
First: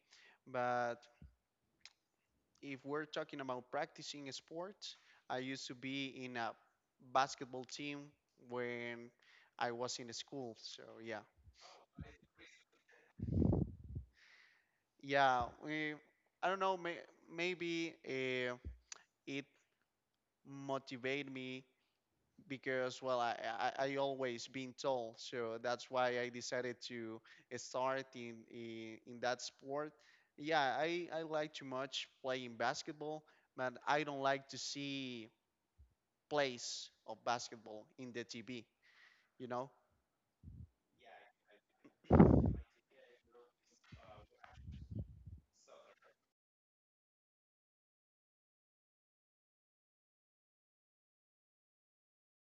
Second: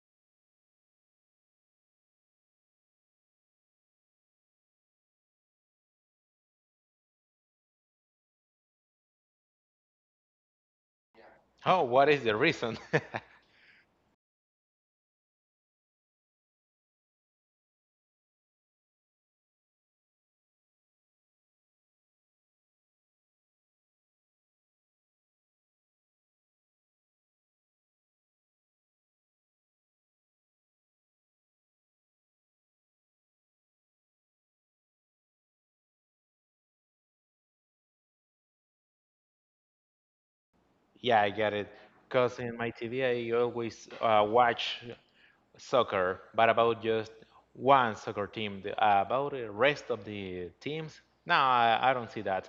S1: but if we're talking about practicing sports, I used to be in a basketball team when I was in school. So yeah,
S2: Oh, what is the reason? [LAUGHS]
S1: yeah. I don't know. Maybe it motivated me because, well, I always been tall, so that's why I decided to start in that sport. Yeah, I like too much playing basketball, but I don't like to see place of basketball in the TV, you know?
S2: Yeah, I get it. Because in my TV, I always watch soccer, but about just one soccer team. The- About the rest of the teams, no, I don't see that.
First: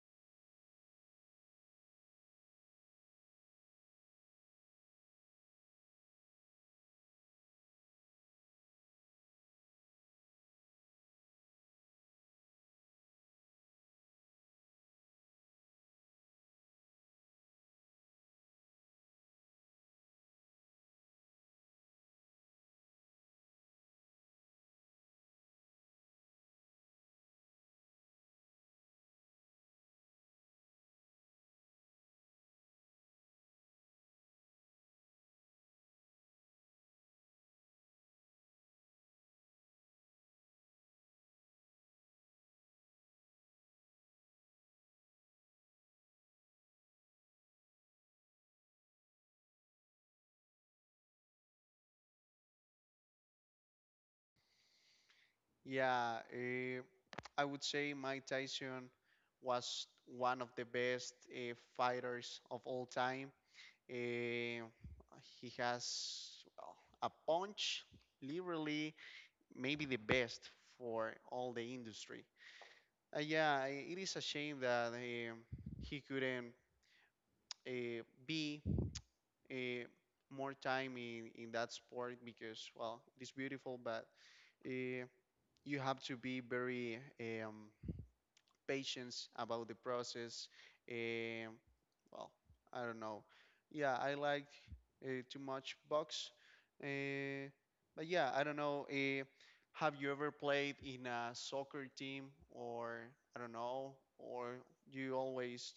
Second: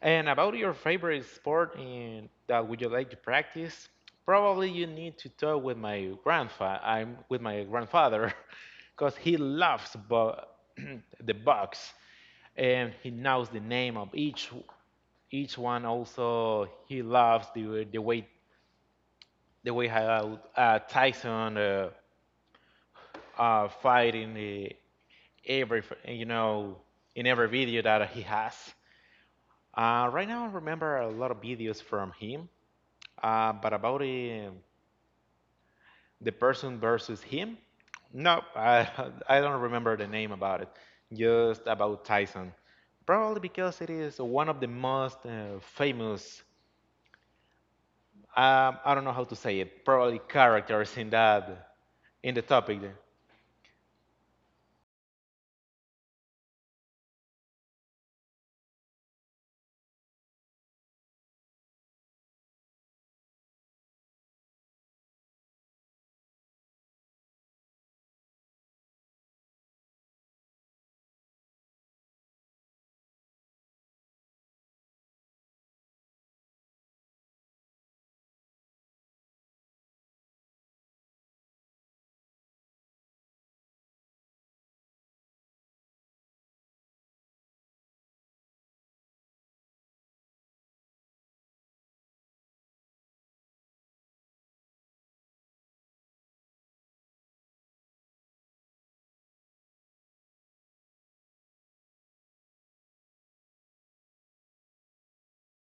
S2: And about your favorite sport in, that would you like to practice? Probably you need to talk with my grandfather. I'm with my grandfather, [LAUGHS] because he loves [CLEARS THROAT] the box, and he knows the name of each one also he loves the way how Tyson fight in the every you know in every video that he has. Right now, I remember a lot of videos from him, but about the person versus him, no, [LAUGHS] I don't remember the name about it. Just about Tyson, probably because it is one of the most famous. I don't know how to say it. Probably characters in that in the topic.
S1: Yeah, I would say Mike Tyson was one of the best fighters of all time. Eh, he has, well, a punch, literally, maybe the best for all the industry. Yeah, it is a shame that he couldn't uh, be uh, more time in that sport because, well, it is beautiful, but uh, you have to be very patient about the process. Um well, I don't know. Yeah, I like too much box. Uh, but yeah, I don't know. Have you ever played in a soccer team or I don't know, or you always,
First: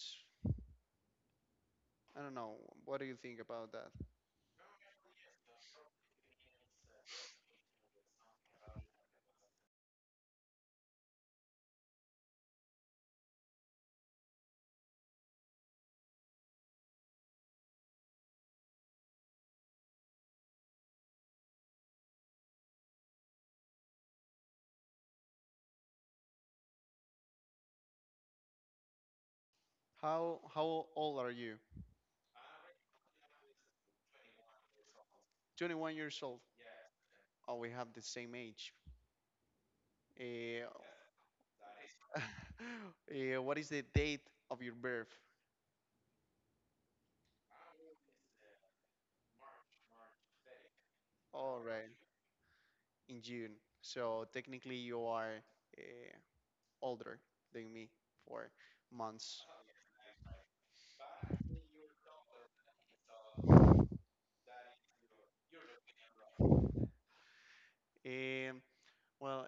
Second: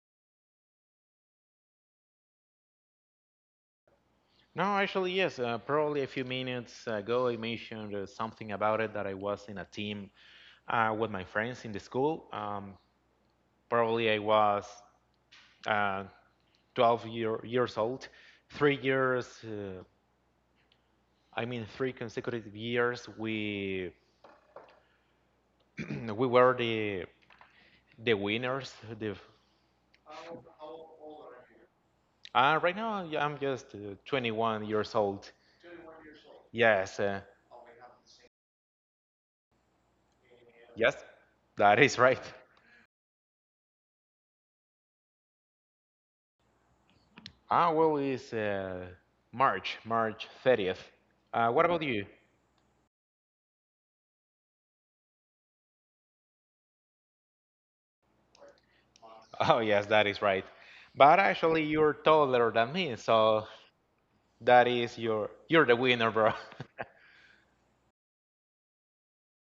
S1: I don't know. What do you think about that?
S2: No, actually, yes. Probably a few minutes ago, I mentioned something about it that I was in a team with my friends in the school. Probably I was uh, 12-year, years old. 3 years, I mean, three consecutive years, we [CLEARS THROAT] we were the winners. The
S1: How old are you?
S2: right now, yeah, I'm just 21 years old.
S1: 21 years old.
S2: Yes,
S1: Oh, we have the same age. Uh,
S2: yes, that is right.
S1: [LAUGHS] What is the date of your birth?
S2: Ah, well, it's March 30th.
S1: All
S2: What about
S1: right,
S2: you? [LAUGHS]
S1: in June. So technically, you are uh, older than me for months.
S2: Oh, yes, that is right. But actually, you're taller than me, so that is your you're the winner, bro. [LAUGHS]
S1: Um, well,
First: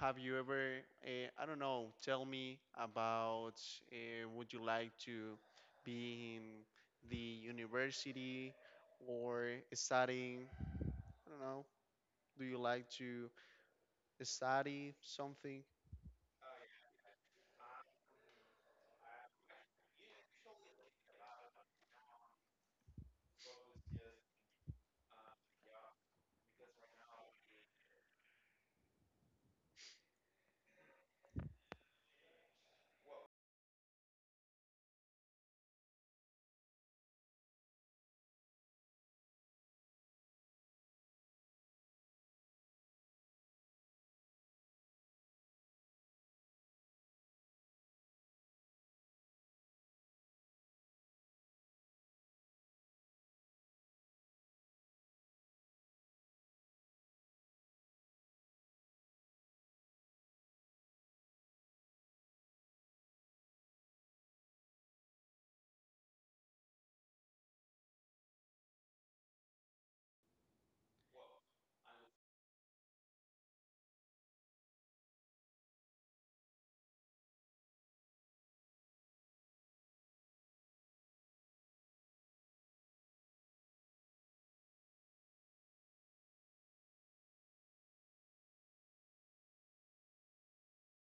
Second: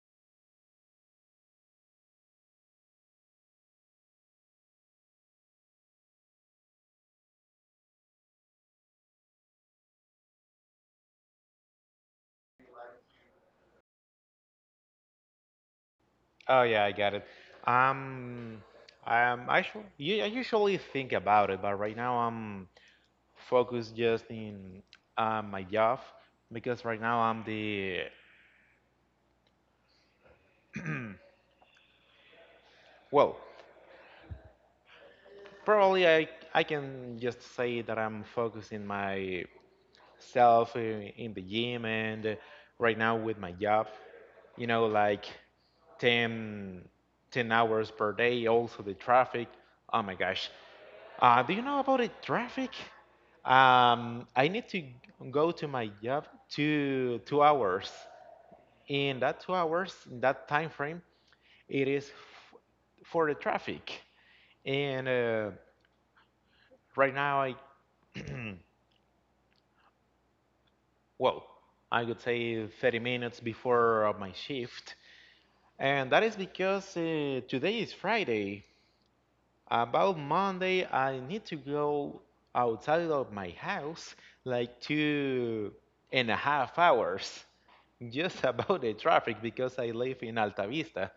S1: have you ever, I don't know, tell me about would you like to be in the university or studying? I don't know. Do you like to study something?
S2: Oh yeah, I got it. Um, I'm actually yeah, I usually think about it, but right now I'm focused just in my job because right now well, probably I can just say that I'm focused in my self in the gym and right now with my job, you know, like 10 10 hours per day, also the traffic. Oh my gosh. Do you know about the traffic? I need to go to my job two, 2 hours. In that 2 hours, in that time frame, it is for the traffic. And right now, I [CLEARS THROAT] well, I would say 30 minutes before my shift. And that is because today is Friday. About Monday, I need to go outside of my house like two and a half hours [LAUGHS] just about the traffic because I live in Alta Vista.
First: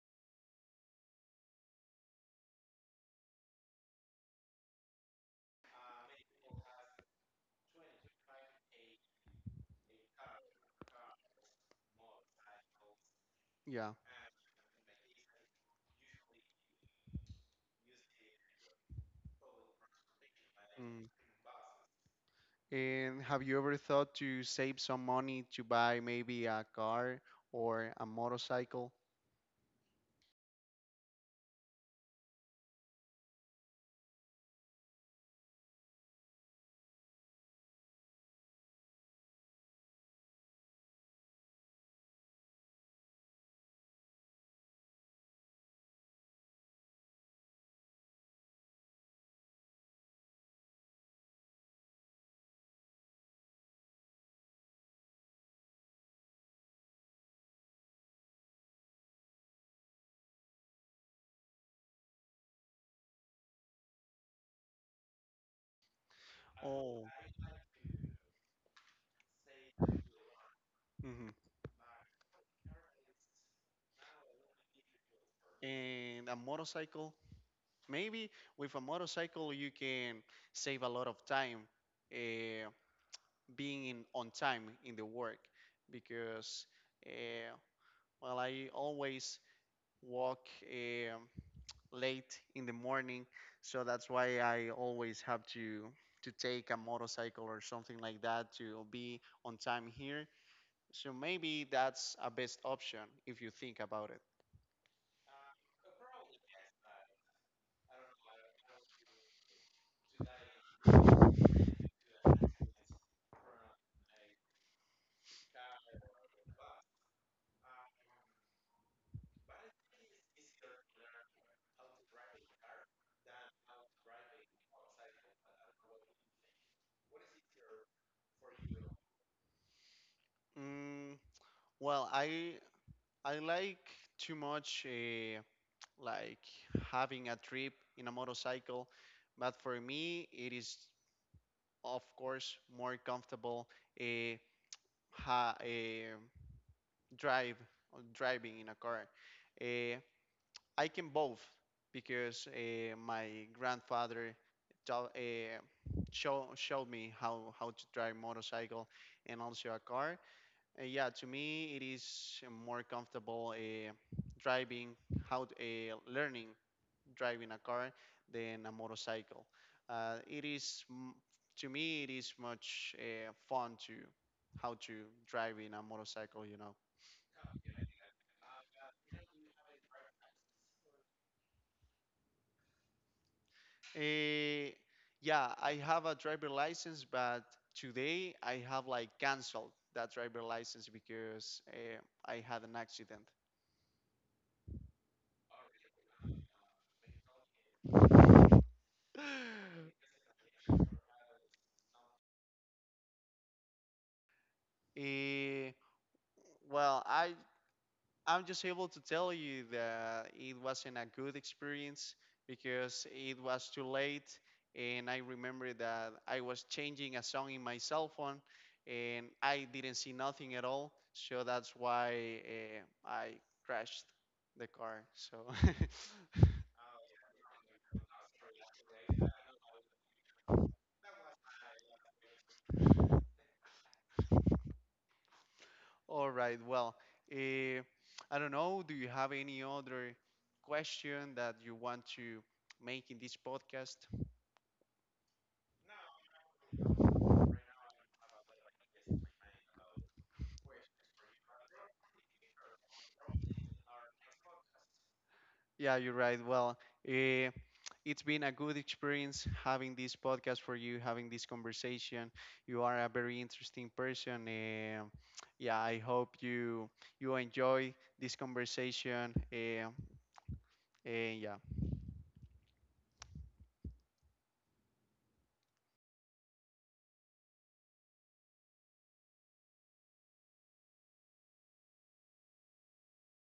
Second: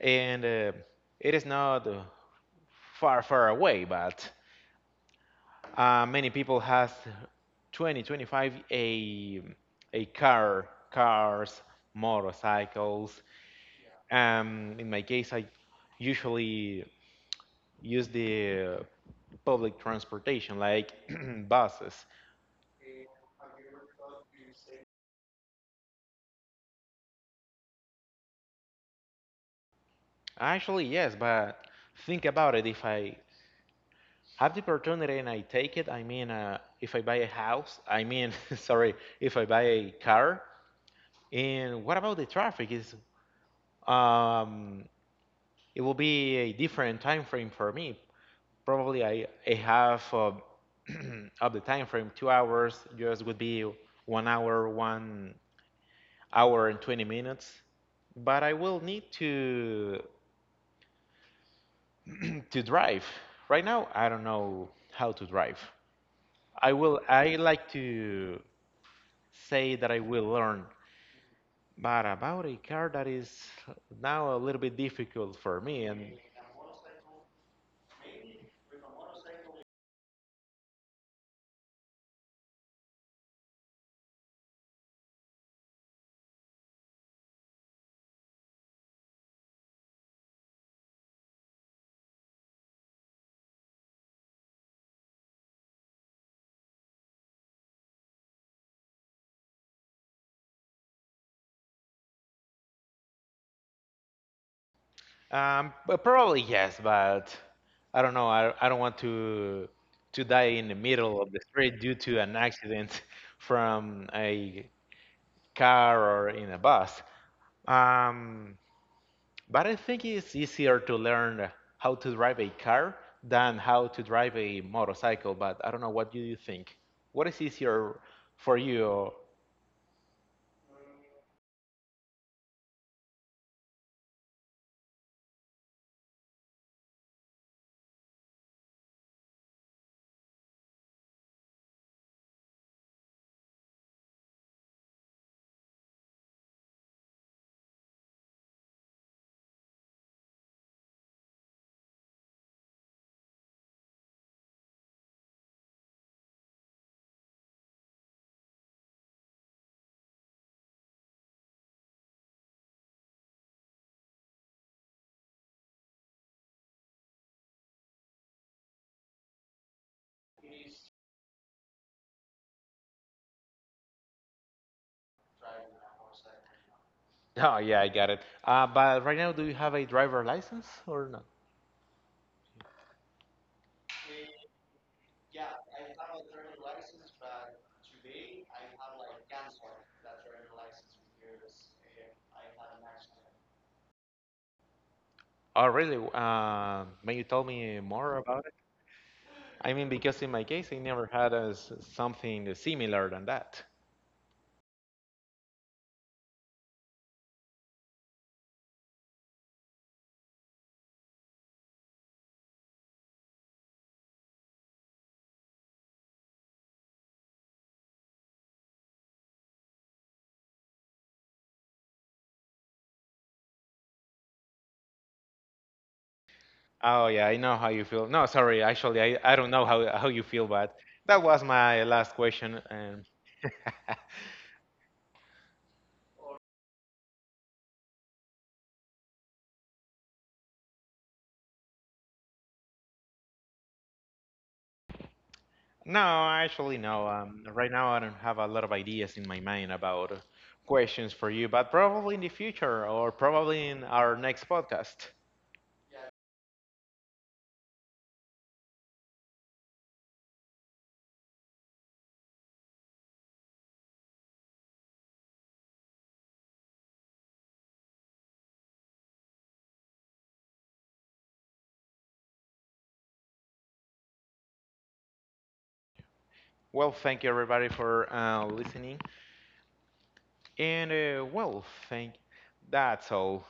S2: And it is not far away, but uh, many people has 20, 25 a car, cars, motorcycles.
S1: Yeah.
S2: In my case, I usually use the public transportation like
S1: Mm.
S2: [CLEARS THROAT] buses.
S1: And have you ever thought to save some money to buy maybe a car or a motorcycle?
S2: Actually, yes, but think about it. If I have the opportunity and I take it, I mean, if I buy a house, I mean, [LAUGHS] sorry, if I buy a car, and what about the traffic? Is um, it will be a different time frame for me. Probably I have [CLEARS THROAT] of the time frame 2 hours. Just would be 1 hour, 1 hour and 20 minutes. But I will need to [CLEARS THROAT] to drive. Right now, I don't know how to drive. I will.
S1: Oh,
S2: I like to say that I will learn,
S1: hmm,
S2: but about a car that is now a little bit difficult for me and.
S1: and a motorcycle. Maybe with a motorcycle you can save a lot of time uh, being in, on time in the work because uh, well, I always walk late in the morning, so that's why I always have to take a motorcycle or something like that to be on time here. So maybe that's a best option if you think about it.
S2: But probably yes, but I don't know. I don't want to die in the middle of the street due to an accident [LAUGHS] from a car or in a bus. Um, but I think it's easier to learn how to drive a car than how to drive a motorcycle. But I don't know. What do you think? What is easier for you? [LAUGHS]
S1: Mm, well, I like too much like having a trip in a motorcycle, but for me it is, of course, more comfortable uh, ha, uh, drive driving in a car. Uh, I can both because my grandfather showed me how to drive motorcycle and also a car. Yeah, to me it is more comfortable driving learning driving a car than a motorcycle. Uh, it is m- to me it is much fun to how to drive in a motorcycle, you know.
S2: Oh, yeah, I got it. But right now, do you have a driver license or not?
S1: Eh, yeah, I have a driver license, but today I have like canceled that driver license because, I had an accident. [LAUGHS]
S2: Oh, really? May you tell me more about? I mean, because in my case, I never had a s something similar than that.
S1: Eh, well, I'm just able to tell you that it wasn't a good experience because it was too late. And I remember that I was changing a song in my cell phone and I didn't see nothing at all. So that's why I crashed the car. So, [LAUGHS]
S2: Oh yeah, I know how you feel. No, sorry, actually, I don't know how you feel, but that was my last question. And
S1: all right. Well, uh, I don't know. Do you have any other question that you want to make in this podcast?
S2: no, actually, no. Right now, I don't have a lot of ideas in my mind about questions for you, but probably in the future or probably in our next podcast.
S1: Yeah, you're right. Well, uh, it's been a good experience having this podcast for you, having this conversation. You are a very interesting person. Yeah, I hope you you enjoy this conversation. And yeah.
S2: Well, thank you everybody for listening, and well, thank. That's all.